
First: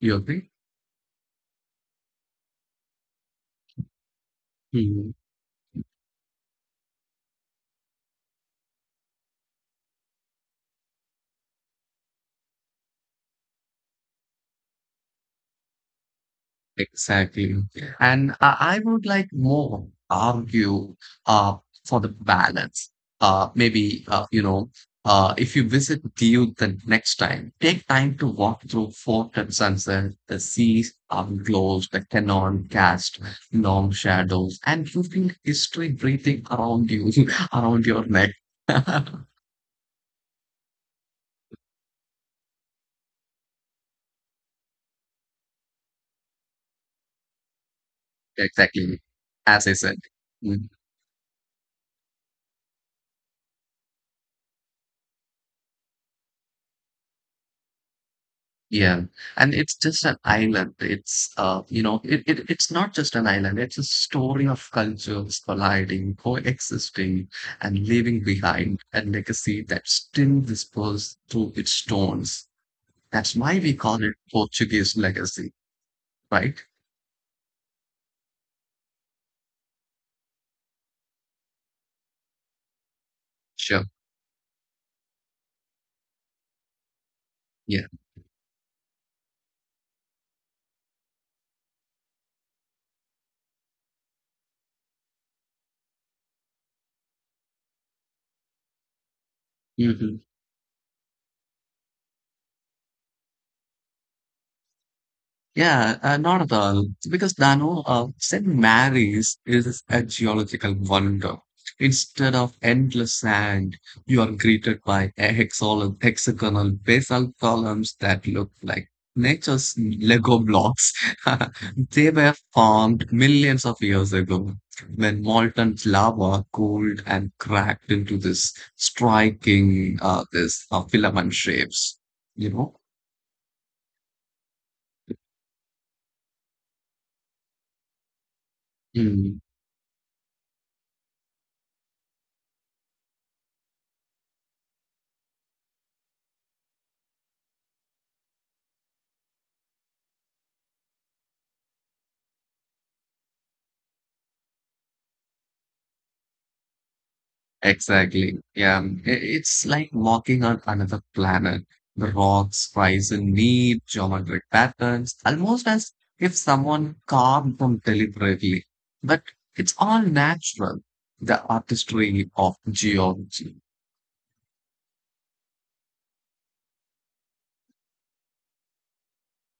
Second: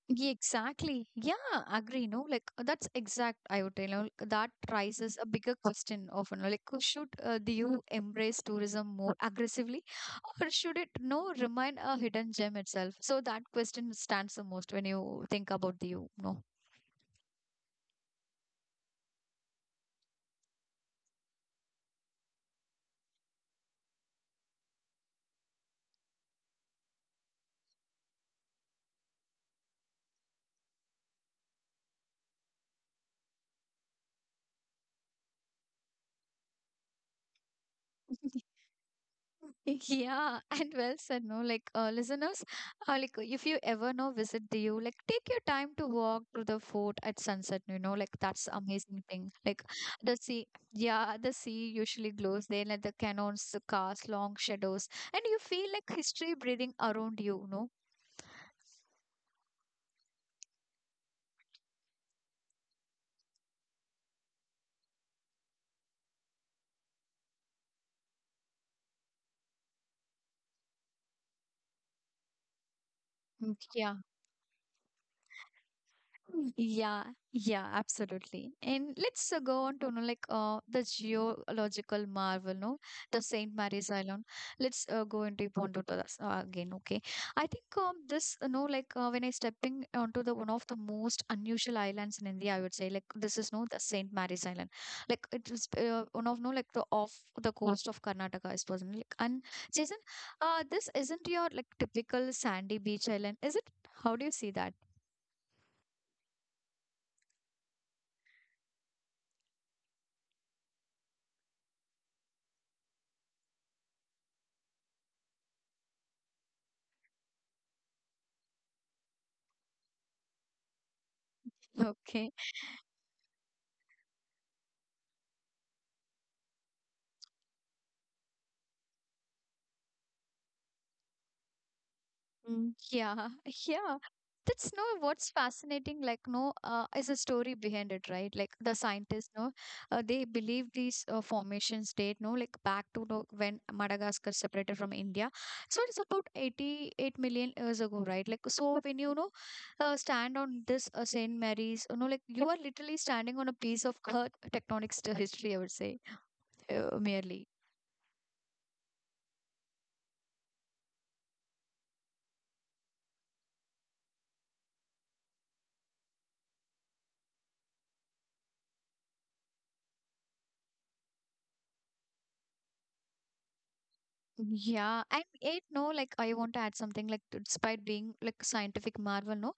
[SPEAKER 2] You
[SPEAKER 1] Yeah,
[SPEAKER 2] agree?
[SPEAKER 1] exactly. Yeah, agree. No, like that's exact. I would tell you that raises a bigger question often. Like, should the U embrace tourism more aggressively, [laughs] or should it no remain a hidden gem itself? So that question stands the most when you think about the U. No.
[SPEAKER 2] Exactly. And I would like more argue uh, for the balance. Maybe, if you visit Diu the next time, take time to walk through Fort and Sunset, the seas glows, the cannon cast long shadows, and you feel history breathing around you, [laughs] around your neck.
[SPEAKER 1] [laughs]
[SPEAKER 2] [laughs]
[SPEAKER 1] Yeah, [laughs] and well said, no, like listeners, like if you ever know visit the U, like take your time to walk to the fort at sunset, you know, like that's
[SPEAKER 2] Exactly.
[SPEAKER 1] amazing thing. Like
[SPEAKER 2] As I said.
[SPEAKER 1] the sea,
[SPEAKER 2] Hmm.
[SPEAKER 1] yeah, the sea usually glows there, like the cannons cast long shadows, and you feel like history breathing around you, no?
[SPEAKER 2] Yeah, and it's just an island. It's it's not just an island. It's a story of cultures colliding, coexisting, and leaving behind a legacy that still whispers through its stones. That's
[SPEAKER 1] Mm,
[SPEAKER 2] why we
[SPEAKER 1] yeah.
[SPEAKER 2] call it Portuguese legacy, right?
[SPEAKER 1] Yeah, yeah, absolutely. And let's go on to know like the geological marvel, no, the Saint
[SPEAKER 2] Sure.
[SPEAKER 1] Mary's Island. Let's go into deep onto this again. Okay, I think
[SPEAKER 2] Yeah.
[SPEAKER 1] this, you know, like when I stepping onto the one of the most unusual islands in India, I would say like this is no the Saint Mary's Island. Like it is one of no like the off the coast of Karnataka, I suppose. And, like and Jason,
[SPEAKER 2] Mhm.
[SPEAKER 1] this isn't your like typical sandy beach island, is it? How do you see that?
[SPEAKER 2] Yeah, not at all. Because Dano, St. Mary's is a geological wonder. Instead of endless sand, you are greeted by a hexagonal basalt columns that look like nature's Lego blocks. [laughs]
[SPEAKER 1] [laughs]
[SPEAKER 2] They were
[SPEAKER 1] Okay.
[SPEAKER 2] formed millions of years ago when molten lava cooled and cracked into this striking, this filament shapes, you
[SPEAKER 1] Mm,
[SPEAKER 2] know?
[SPEAKER 1] yeah, [laughs] yeah. That's no what's fascinating, like no, is a story behind it, right? Like the scientists,
[SPEAKER 2] 嗯。
[SPEAKER 1] no, they believe these formations date, no, like back to the, when Madagascar separated from India. So it's about 88 million years ago, right? Like so, when you know, stand on this Saint Mary's, you know, like you are literally standing on a piece of earth tectonic history, I would say, merely.
[SPEAKER 2] Exactly. Yeah. It's like walking on another planet. The rocks rise in neat geometric patterns, almost as if someone carved them deliberately. But it's all natural, the artistry of geology.
[SPEAKER 1] Yeah, and it no, like I want to add something like despite being like a scientific marvel, no,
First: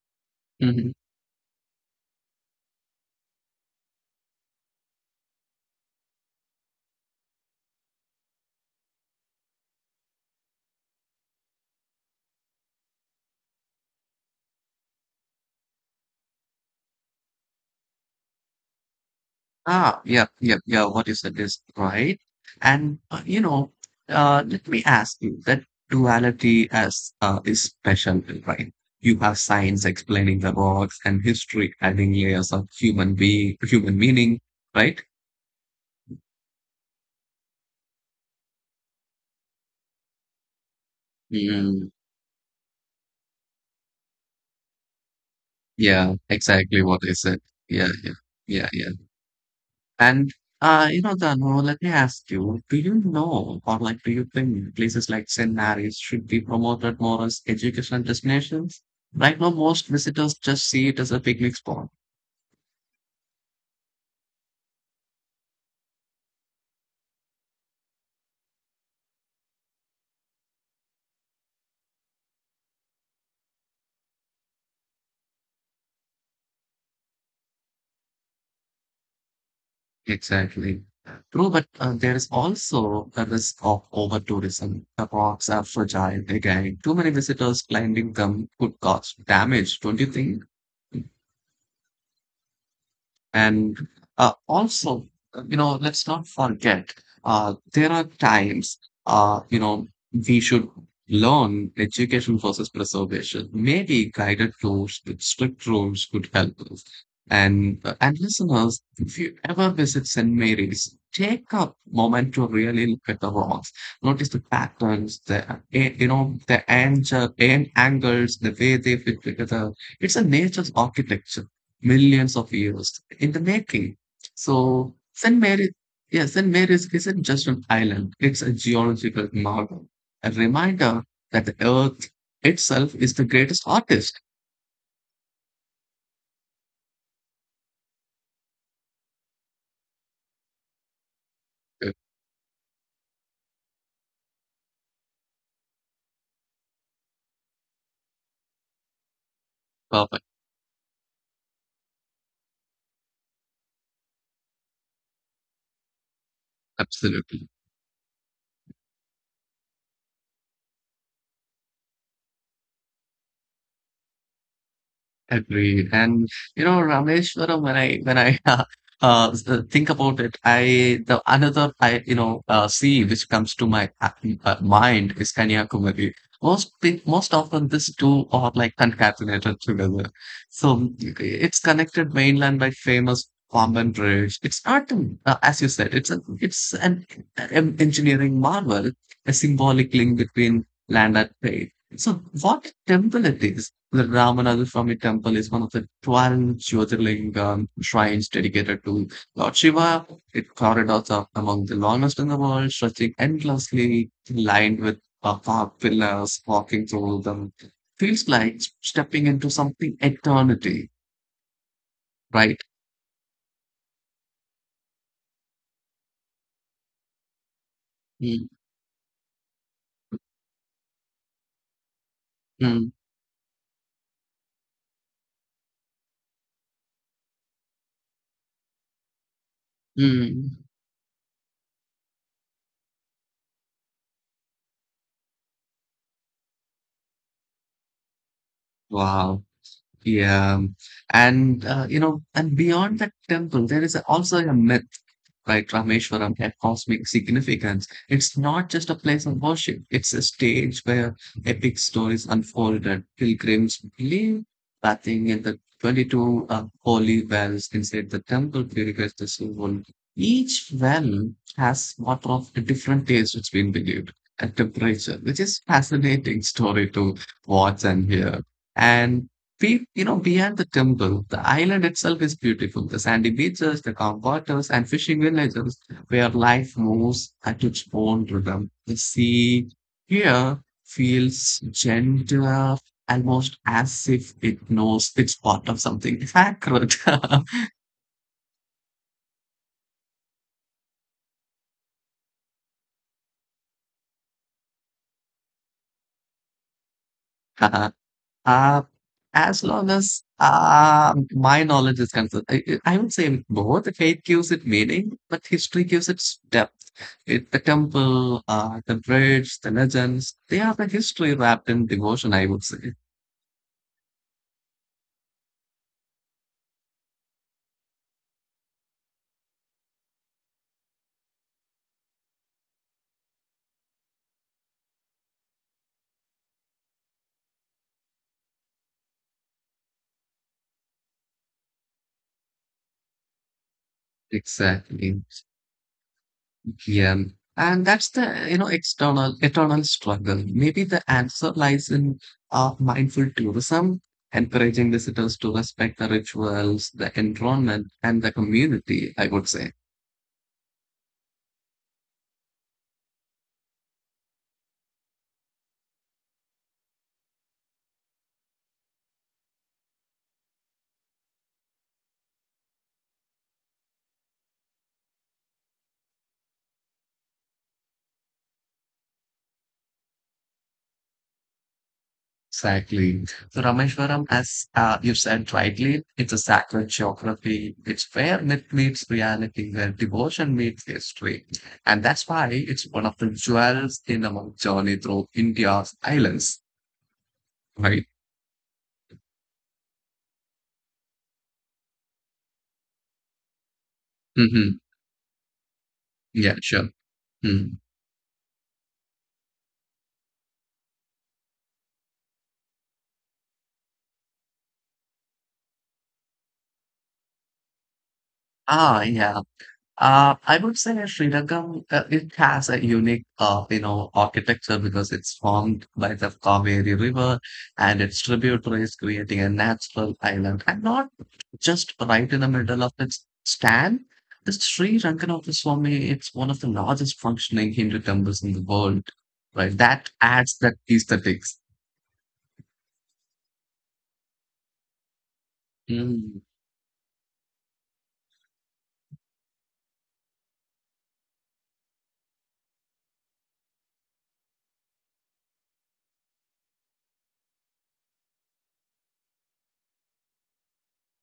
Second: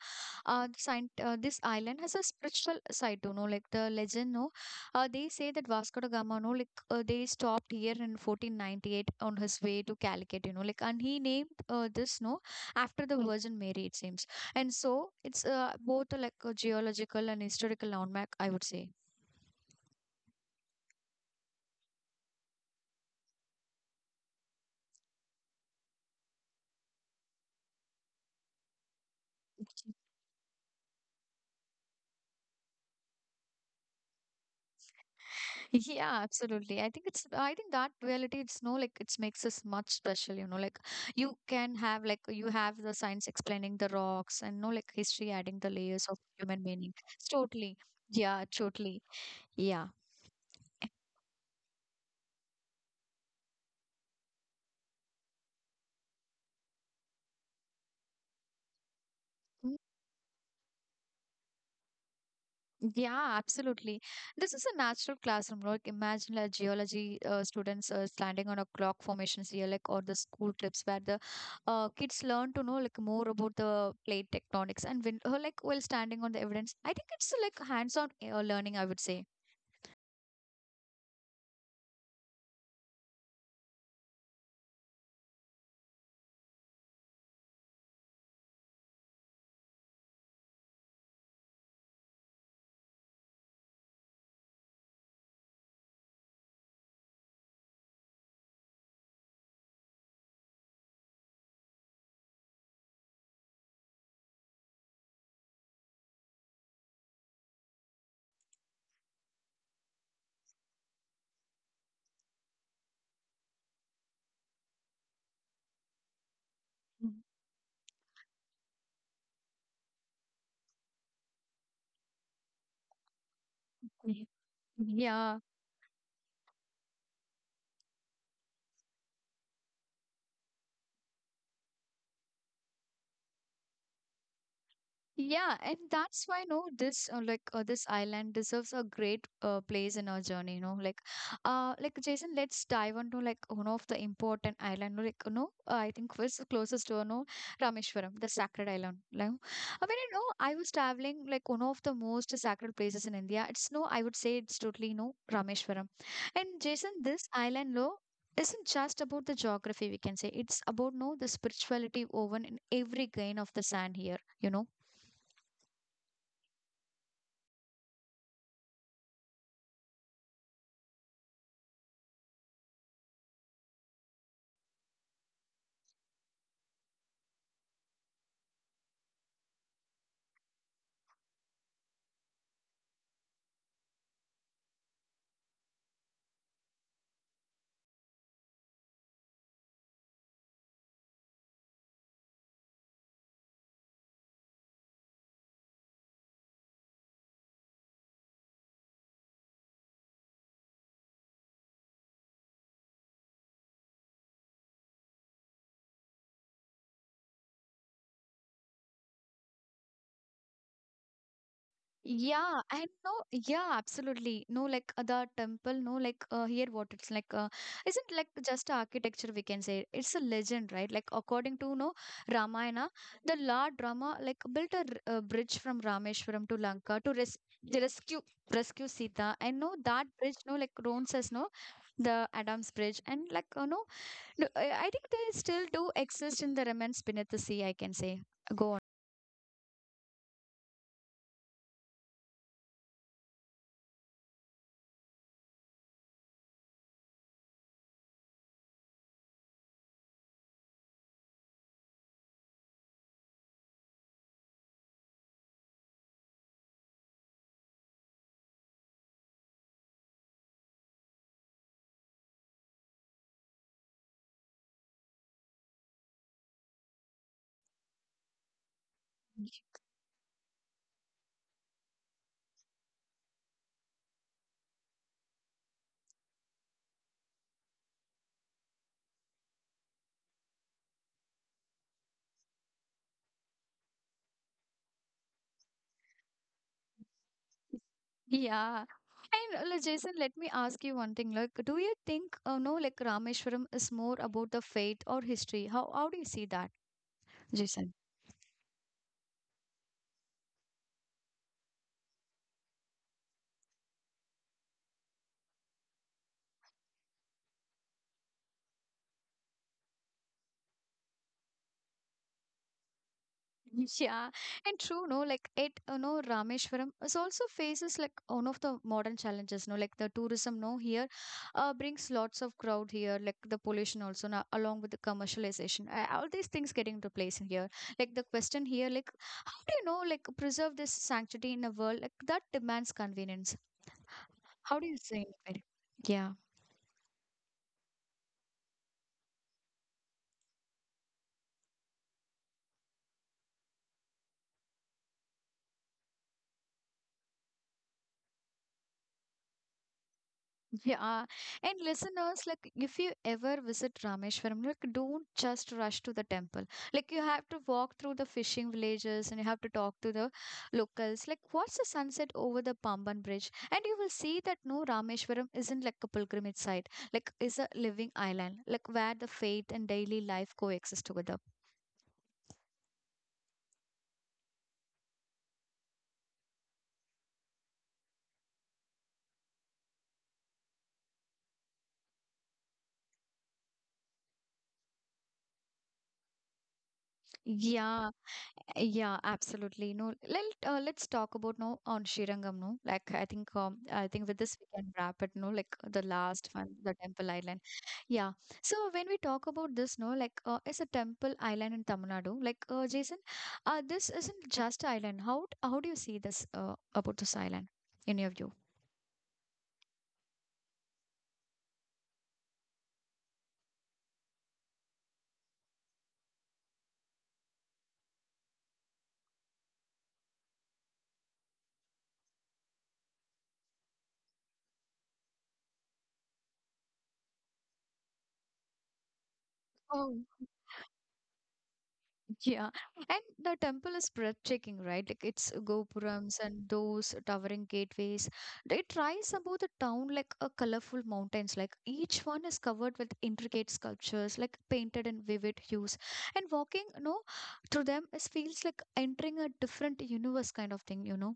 [SPEAKER 1] the
[SPEAKER 2] Mm-hmm.
[SPEAKER 1] scient this island has a spiritual side too, no, like the legend, no, they say that Vasco da Gama, no, like they stopped here in 1498 on his way to Calicut, you know, like and he named this no after the Virgin Mary, it seems, and so it's both like a geological and historical landmark, I would say.
[SPEAKER 2] Ah, yeah, yeah, yeah. What you said is right. And let me ask you that duality as is special, right? You have science explaining the rocks and history adding layers of human being, human meaning, right?
[SPEAKER 1] Yeah, absolutely. I think that duality it's no like it makes us much special, you know, like you can
[SPEAKER 2] Mm,
[SPEAKER 1] have like you have the science explaining the rocks and no like history adding the layers
[SPEAKER 2] yeah,
[SPEAKER 1] of human
[SPEAKER 2] exactly
[SPEAKER 1] meaning.
[SPEAKER 2] what I
[SPEAKER 1] It's
[SPEAKER 2] said.
[SPEAKER 1] totally.
[SPEAKER 2] Yeah, yeah,
[SPEAKER 1] Yeah,
[SPEAKER 2] yeah, yeah.
[SPEAKER 1] totally. Yeah.
[SPEAKER 2] And Dano, let me ask you, do you know or like do you think places like seminaries should be promoted more as educational destinations? Right now, most visitors just see it as a picnic spot.
[SPEAKER 1] Yeah, absolutely. This is a natural classroom. Like imagine like geology students standing on a clock formations here, like or the school trips where the kids learn to know like more about the plate tectonics and when like while standing on the evidence. I think it's like hands-on learning, I would say.
[SPEAKER 2] Exactly. True, but there is also a risk of over tourism. The parks are fragile again. Too many visitors climbing them could cause damage, don't you think? And also, let's not forget there are times, uh, you know, we should learn education versus preservation. Maybe guided tours with strict rules could help us. And listeners, if you ever visit St. Mary's, take a moment to really look at the rocks. Notice the patterns, the eh, you know the
[SPEAKER 1] Mm,
[SPEAKER 2] angle, angles, the way they fit together. It's a nature's architecture millions of years in the making.
[SPEAKER 1] okay. Mhm.
[SPEAKER 2] So
[SPEAKER 1] Yeah.
[SPEAKER 2] Yeah, St. Mary's isn't just an island, it's a geological marvel, a reminder that the earth itself is the greatest artist.
[SPEAKER 1] Yeah, and that's why no, this this island deserves a great place in our journey. You know, like Jason, let's dive into like one of the important island. Like, you know, I think was closest to you know Rameshwaram, the sacred island. Like, I mean, you
[SPEAKER 2] Perfect,
[SPEAKER 1] know, I was traveling like one of the most sacred places in India. It's no, I would say it's totally no Rameshwaram, and Jason, this
[SPEAKER 2] absolutely.
[SPEAKER 1] island, no. Isn't just about the geography, we can say. It's about no the spirituality woven in every grain of the sand here, you know.
[SPEAKER 2] Agreed. And you know, Rameshwaram, when I [laughs] think about it, I the another I you know sea which comes to my mind is Kanyakumari. Most often these two are like concatenated together. So it's connected mainland by famous Pamban Bridge. It's not an- As you said. It's an engineering marvel, a symbolic link between land and sea. So what temple it is? The Ramanath Swamy Temple is one of the 12 Jyotirlingam shrines dedicated to Lord Shiva. It corridors are among the longest in the world, stretching endlessly, lined with above pillars, walking through them. Feels like stepping into something eternity,
[SPEAKER 1] Yeah,
[SPEAKER 2] right?
[SPEAKER 1] and no, yeah, absolutely. No, like the temple, no, like here what it's like, isn't like
[SPEAKER 2] Mm,
[SPEAKER 1] just architecture, we can say. It's a legend, right? Like, according to no
[SPEAKER 2] mm,
[SPEAKER 1] Ramayana, the Lord Rama like built a, a bridge from Rameshwaram to Lanka to res the rescue rescue Sita. And no, that bridge, no,
[SPEAKER 2] mm.
[SPEAKER 1] like runs as no, the Adam's Bridge, and like, no, no, I think they still do exist in the remains beneath the sea, I can say. Go on.
[SPEAKER 2] Wow. Yeah, and beyond that temple, there is also a myth, right? Rameshwaram had cosmic significance. It's not just a place of worship; it's a stage where epic stories unfolded. Pilgrims believe bathing in the 22 holy wells inside the temple purifies the soul. Each well has water of a different taste. It's been believed and temperature, which is fascinating story to watch and hear. And beyond the temple, the island itself is beautiful. The sandy beaches, the calm waters, and fishing villages where life moves at its own rhythm. The sea here feels gentler, almost as if it knows it's part of something sacred. [laughs]
[SPEAKER 1] Yeah. And like, Jason, let me ask you one thing. Like, do you think, no, like Rameshwaram is more about the faith or history? How do you see that, Jason? [laughs]
[SPEAKER 2] Uh, as long as my knowledge is concerned, I would say both faith gives it meaning, but history gives it depth. It, the temple, the bridge, the legends, they are the history wrapped in devotion, I would say.
[SPEAKER 1] Yeah, and true, no, like it, you know, Rameshwaram is also faces like one of the modern challenges, no, like the tourism, no, here, brings lots of crowd here, like the pollution also, now, along with the commercialization, all these things getting to place in here. Like the question here, like how do you know, like preserve this sanctity in a world like that demands convenience? How do you say
[SPEAKER 2] Exactly.
[SPEAKER 1] it very? Yeah.
[SPEAKER 2] Yeah. And that's the, eternal struggle. Maybe the answer lies in mindful tourism, encouraging visitors to respect the rituals, the environment, and the community, I would say.
[SPEAKER 1] Yeah. And listeners, like if you ever visit Rameshwaram, like don't just rush to the temple. Like you have to walk through the fishing villages and you have to talk to the locals. Like watch the sunset over the Pamban Bridge. And you will see that no Rameshwaram isn't like a pilgrimage site. Like is a living island, like where the faith and daily life coexist together.
[SPEAKER 2] Exactly. So Rameshwaram, as you said rightly, it's a sacred geography. It's where myth meets reality, where devotion meets history. And that's why it's one of the jewels in our journey through India's islands, right?
[SPEAKER 1] Yeah. Yeah, absolutely. No, let let's talk about no on Srirangam. No, like I think with this we
[SPEAKER 2] Mm-hmm.
[SPEAKER 1] can wrap it. No, like the last
[SPEAKER 2] Yeah,
[SPEAKER 1] one,
[SPEAKER 2] sure.
[SPEAKER 1] the temple island.
[SPEAKER 2] Mm.
[SPEAKER 1] Yeah. So when we talk about this, no, like it's a temple island in Tamil Nadu. Like Jason, this isn't just island. How do you see this about this island in your view?
[SPEAKER 2] Ah, yeah. I would say Srirangam, it has a unique, architecture because it's formed by the Kaveri River and its tributaries, creating a natural island. And not just right in the middle of its stand. The Sri Ranganatha Swami, it's one of the largest functioning Hindu temples in the world, right? That
[SPEAKER 1] Oh.
[SPEAKER 2] adds that aesthetics.
[SPEAKER 1] Yeah, and the temple is breathtaking, right? Like its gopurams and those towering gateways. It rise above the town like a colorful mountains. Like each one is covered with intricate sculptures, like painted in vivid hues. And walking, you know, through them is feels like entering a different universe kind of thing, you know?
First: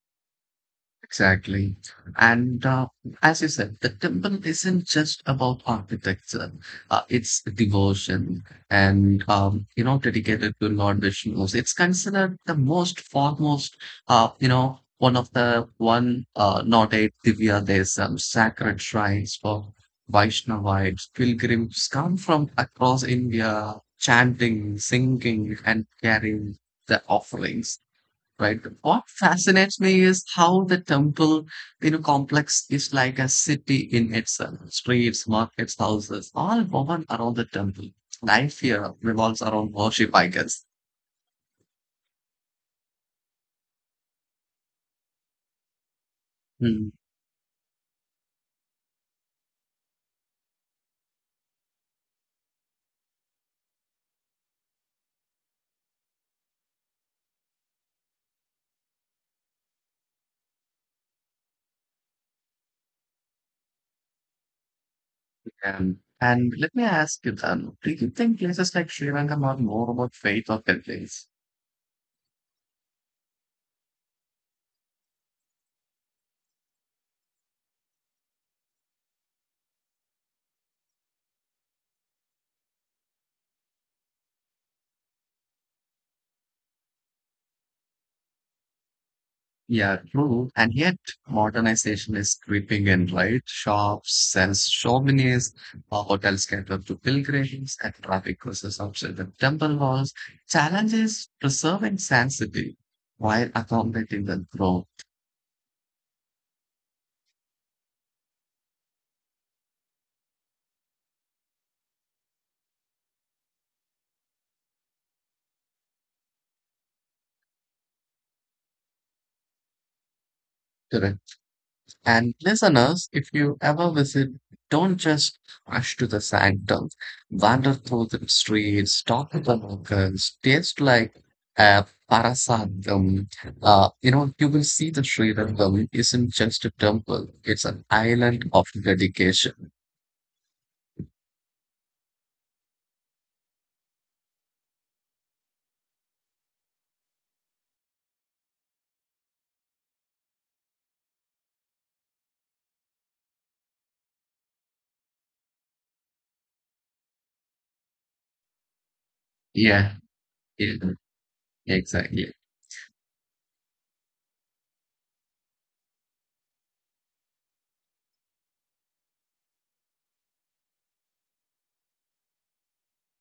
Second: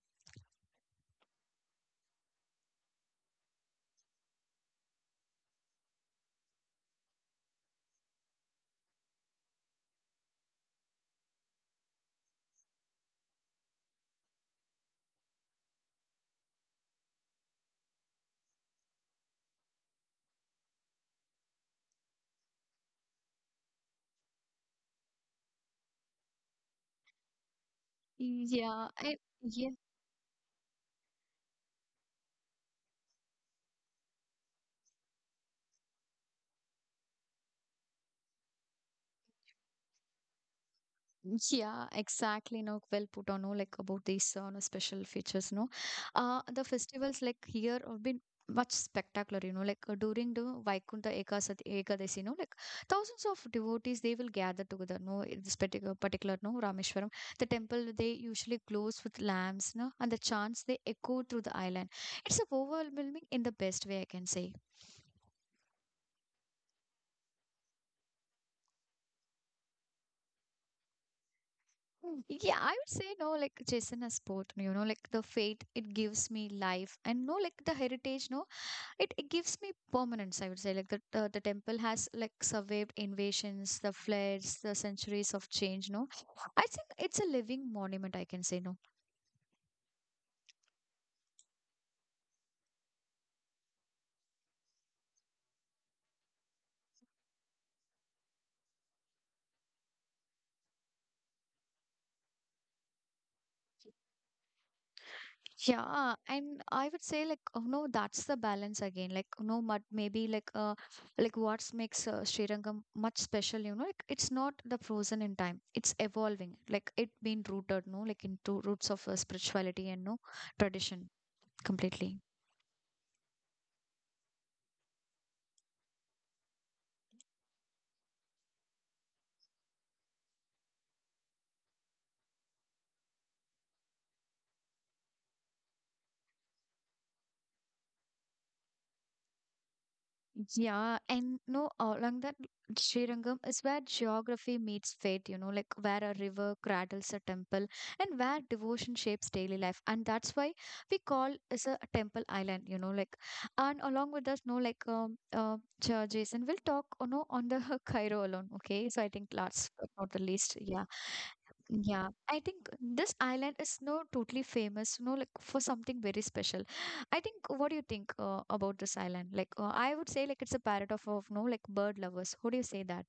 [SPEAKER 2] Exactly. And as you said, the temple isn't just about architecture. It's devotion and, dedicated to Lord Vishnu. It's considered the most foremost, you know, one of the one, not eight Divya Desam, sacred shrines for Vaishnavites. Pilgrims come from across India chanting, singing, and carrying the offerings, right?
[SPEAKER 1] Yeah,
[SPEAKER 2] What
[SPEAKER 1] I, yeah.
[SPEAKER 2] fascinates me is how the temple, complex is like a city in itself. Streets, markets, houses, all woven around the temple. Life here revolves around worship, I guess.
[SPEAKER 1] Yeah, exactly. No, well put on, no, like about these no, special features, no. The
[SPEAKER 2] Hmm.
[SPEAKER 1] festivals like here have been much spectacular, you know, like during the Vaikuntha Ekasat Ekadasi, no, like thousands of devotees, they will gather together, no, in this particular, no, Rameshwaram. The temple, they usually glows with lamps, no, and the chants, they echo through the island. It's overwhelming in the best way, I can say.
[SPEAKER 2] And let me ask you then, do you think places like Sri Lanka are more about faith or templates?
[SPEAKER 1] Yeah, I would say no, like chess in a sport, you know, like the faith it gives me life, and no, like the heritage, no, it gives me permanence. I would say, like the temple has like survived invasions, the floods, the centuries of change. No, I think it's a living monument. I can say no.
[SPEAKER 2] Yeah, true. And yet, modernization is creeping in, right? Shops sells souvenirs, hotels cater to pilgrims, and traffic crosses outside the temple walls. Challenges preserving sanctity while accommodating the growth.
[SPEAKER 1] Yeah, and I would say like oh no, that's the balance again. Like oh no, but maybe like what makes Srirangam much special, you know? Like it's not the frozen in time. It's evolving. Like it being rooted, no, like into roots of spirituality and no tradition
[SPEAKER 2] Correct.
[SPEAKER 1] completely.
[SPEAKER 2] And listeners, if you ever visit, don't just rush to the sanctum. Wander through the streets, talk to the locals, taste like a parasatum. You will see that Sri Rangam isn't just a temple, it's an island of dedication.
[SPEAKER 1] Yeah, and no, along that Srirangam is where geography meets faith, you know, like where a river cradles a temple and where devotion shapes daily life. And that's why we call it a temple island, you know, like, and along with us, no, like, Jason, we'll talk, you know, on the [laughs] Cairo alone, okay? So I think last
[SPEAKER 2] Yeah,
[SPEAKER 1] but not the least,
[SPEAKER 2] yeah,
[SPEAKER 1] yeah. Yeah,
[SPEAKER 2] exactly.
[SPEAKER 1] I think this island is no totally famous, no, like for something very special. I think, what do you think about this island? Like, I would say, like, it's a parrot of no, like, bird lovers. Who do you say that?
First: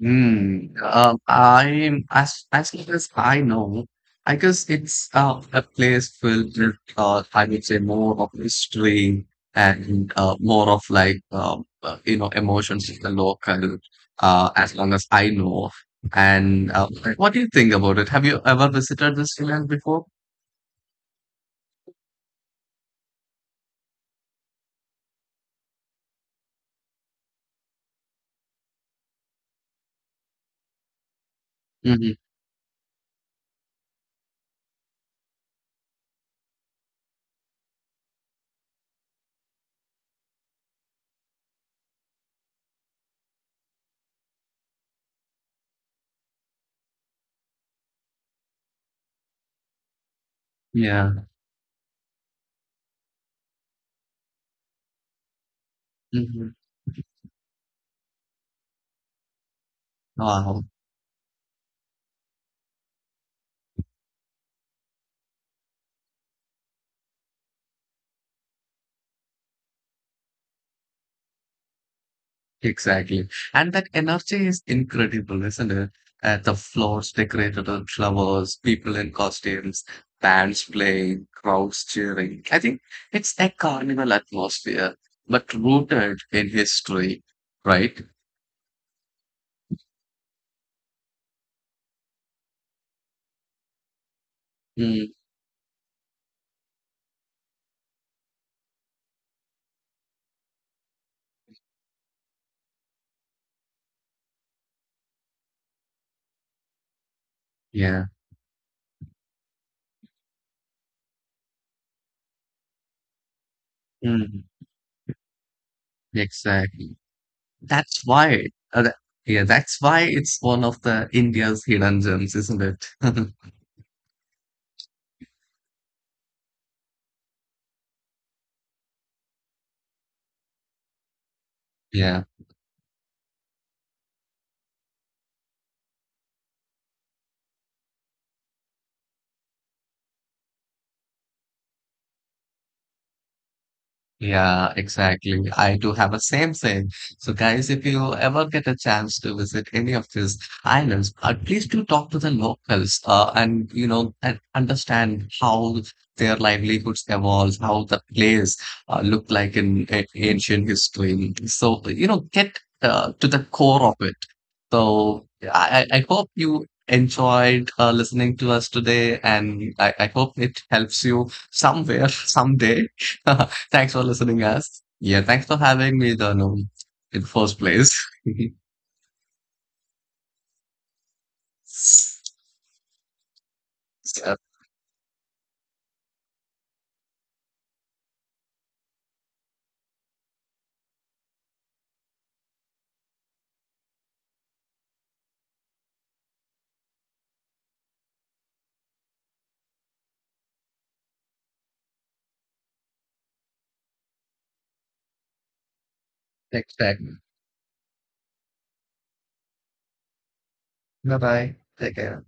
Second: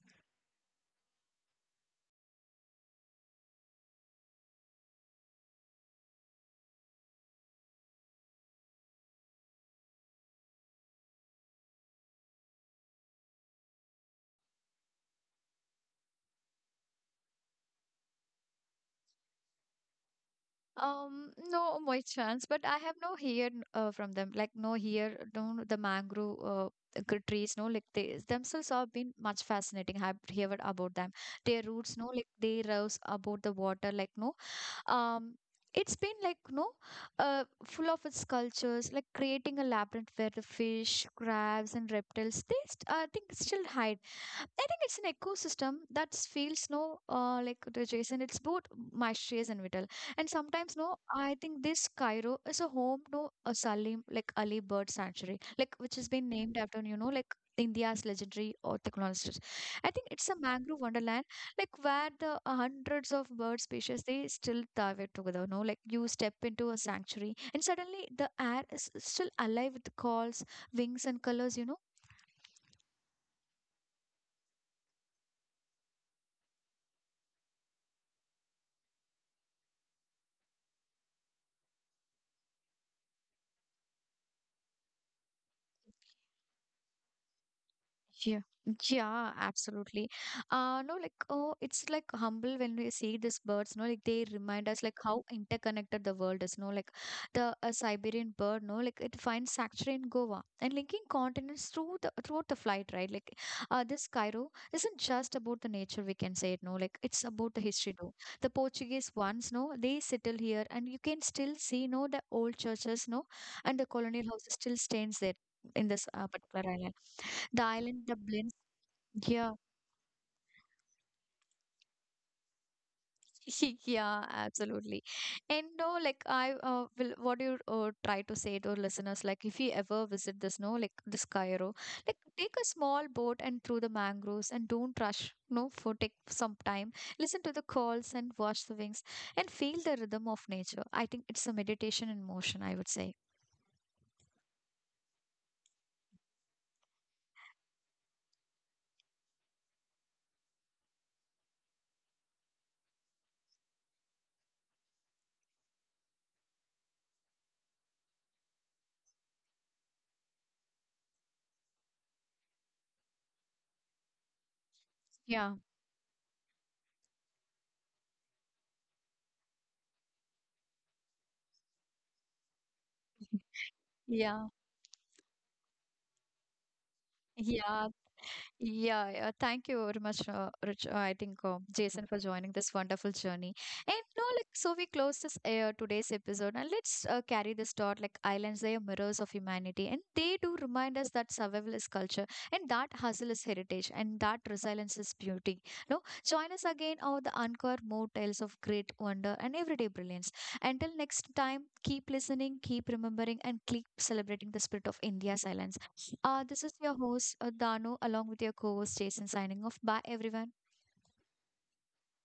[SPEAKER 2] I'm as far as I know, I guess it's a place filled with I would say more of history and more of like emotions of the local. As long as I know, and what do you think about it? Have you ever visited this island before?
[SPEAKER 1] No, my chance, but I have no hear from them. Like, no here, no, the mangrove trees, no, like, they themselves have been much fascinating. I've heard about them. Their roots, no,
[SPEAKER 2] Hmm.
[SPEAKER 1] like, they rouse about the water, like, no, um it's been like no full of its cultures like creating a labyrinth where the fish crabs and reptiles they I think still hide. I think it's an ecosystem that feels no like the Jason it's both mysterious and vital. And sometimes no
[SPEAKER 2] Yeah.
[SPEAKER 1] I think this Cairo is a home no a Salim like Ali bird sanctuary like which has been
[SPEAKER 2] Mhm.
[SPEAKER 1] named after you know like India's legendary ornithologist. I think it's a
[SPEAKER 2] Wow,
[SPEAKER 1] mangrove wonderland like where the hundreds of bird species they still thrive together no like you step into a sanctuary and suddenly the air is still alive with calls wings and colors you know.
[SPEAKER 2] exactly. And that energy is incredible, isn't it? The floors decorated with flowers, people in costumes, bands playing, crowds cheering. I think it's a carnival atmosphere, but rooted in history, right?
[SPEAKER 1] Yeah, yeah, absolutely. No, like, oh, it's like humble when we see these birds, no, like they remind us like
[SPEAKER 2] Mm,
[SPEAKER 1] how interconnected the world is, no, like the Siberian bird, no, like it finds sanctuary in Goa and linking continents through the throughout the flight, right? Like, this Cairo isn't just about the nature, we can say it, no, like it's about the history
[SPEAKER 2] yeah,
[SPEAKER 1] too. The Portuguese ones, no, they settle here, and you can still see, no, the old churches, no, and the colonial
[SPEAKER 2] mm,
[SPEAKER 1] houses still stands there in this particular island.
[SPEAKER 2] exactly.
[SPEAKER 1] The
[SPEAKER 2] That's
[SPEAKER 1] island that
[SPEAKER 2] why,
[SPEAKER 1] blends.
[SPEAKER 2] uh, yeah,
[SPEAKER 1] Yeah,
[SPEAKER 2] that's why it's one of the India's hidden gems, isn't it? [laughs]
[SPEAKER 1] [laughs] yeah, absolutely. And no, like I will. What do you try to say to listeners? Like, if you ever visit this, no, like this Cairo, like
[SPEAKER 2] Yeah.
[SPEAKER 1] take a small boat and through the mangroves, and don't rush. No, for take some time. Listen to the calls and watch the wings, and feel the rhythm of nature. I think it's a meditation in motion. I would say.
[SPEAKER 2] Yeah, exactly. I do have a same thing. So guys, if you ever get a chance to visit any of these islands, please do talk to the locals, and understand how their livelihoods evolved, how the place looked like in ancient history. So, you know, get to the core of it. So
[SPEAKER 1] Yeah.
[SPEAKER 2] I hope you enjoyed listening to us today, and I hope it helps you somewhere, [laughs] someday. [laughs]
[SPEAKER 1] [laughs]
[SPEAKER 2] Thanks for listening,
[SPEAKER 1] Yeah.
[SPEAKER 2] us. Yeah, thanks for having me, Danu, in the first
[SPEAKER 1] Yeah.
[SPEAKER 2] place. [laughs] yeah,
[SPEAKER 1] Yeah, yeah. Thank you very much, Rich. I think Jason for joining this wonderful journey. And no, like so, we close this today's episode, and let's carry this thought. Like islands, they are mirrors of humanity, and they do remind us that survival is culture, and that hustle is heritage, and that resilience is beauty. No, join us again on the uncover more tales of great wonder and everyday brilliance. Until next time, keep listening, keep remembering, and keep celebrating the spirit of India's islands. This
[SPEAKER 2] thanks,
[SPEAKER 1] is your
[SPEAKER 2] thanks.
[SPEAKER 1] host, Dano, along with your co host, Jason, signing off. Bye, everyone.
[SPEAKER 2] Bye bye. Take care.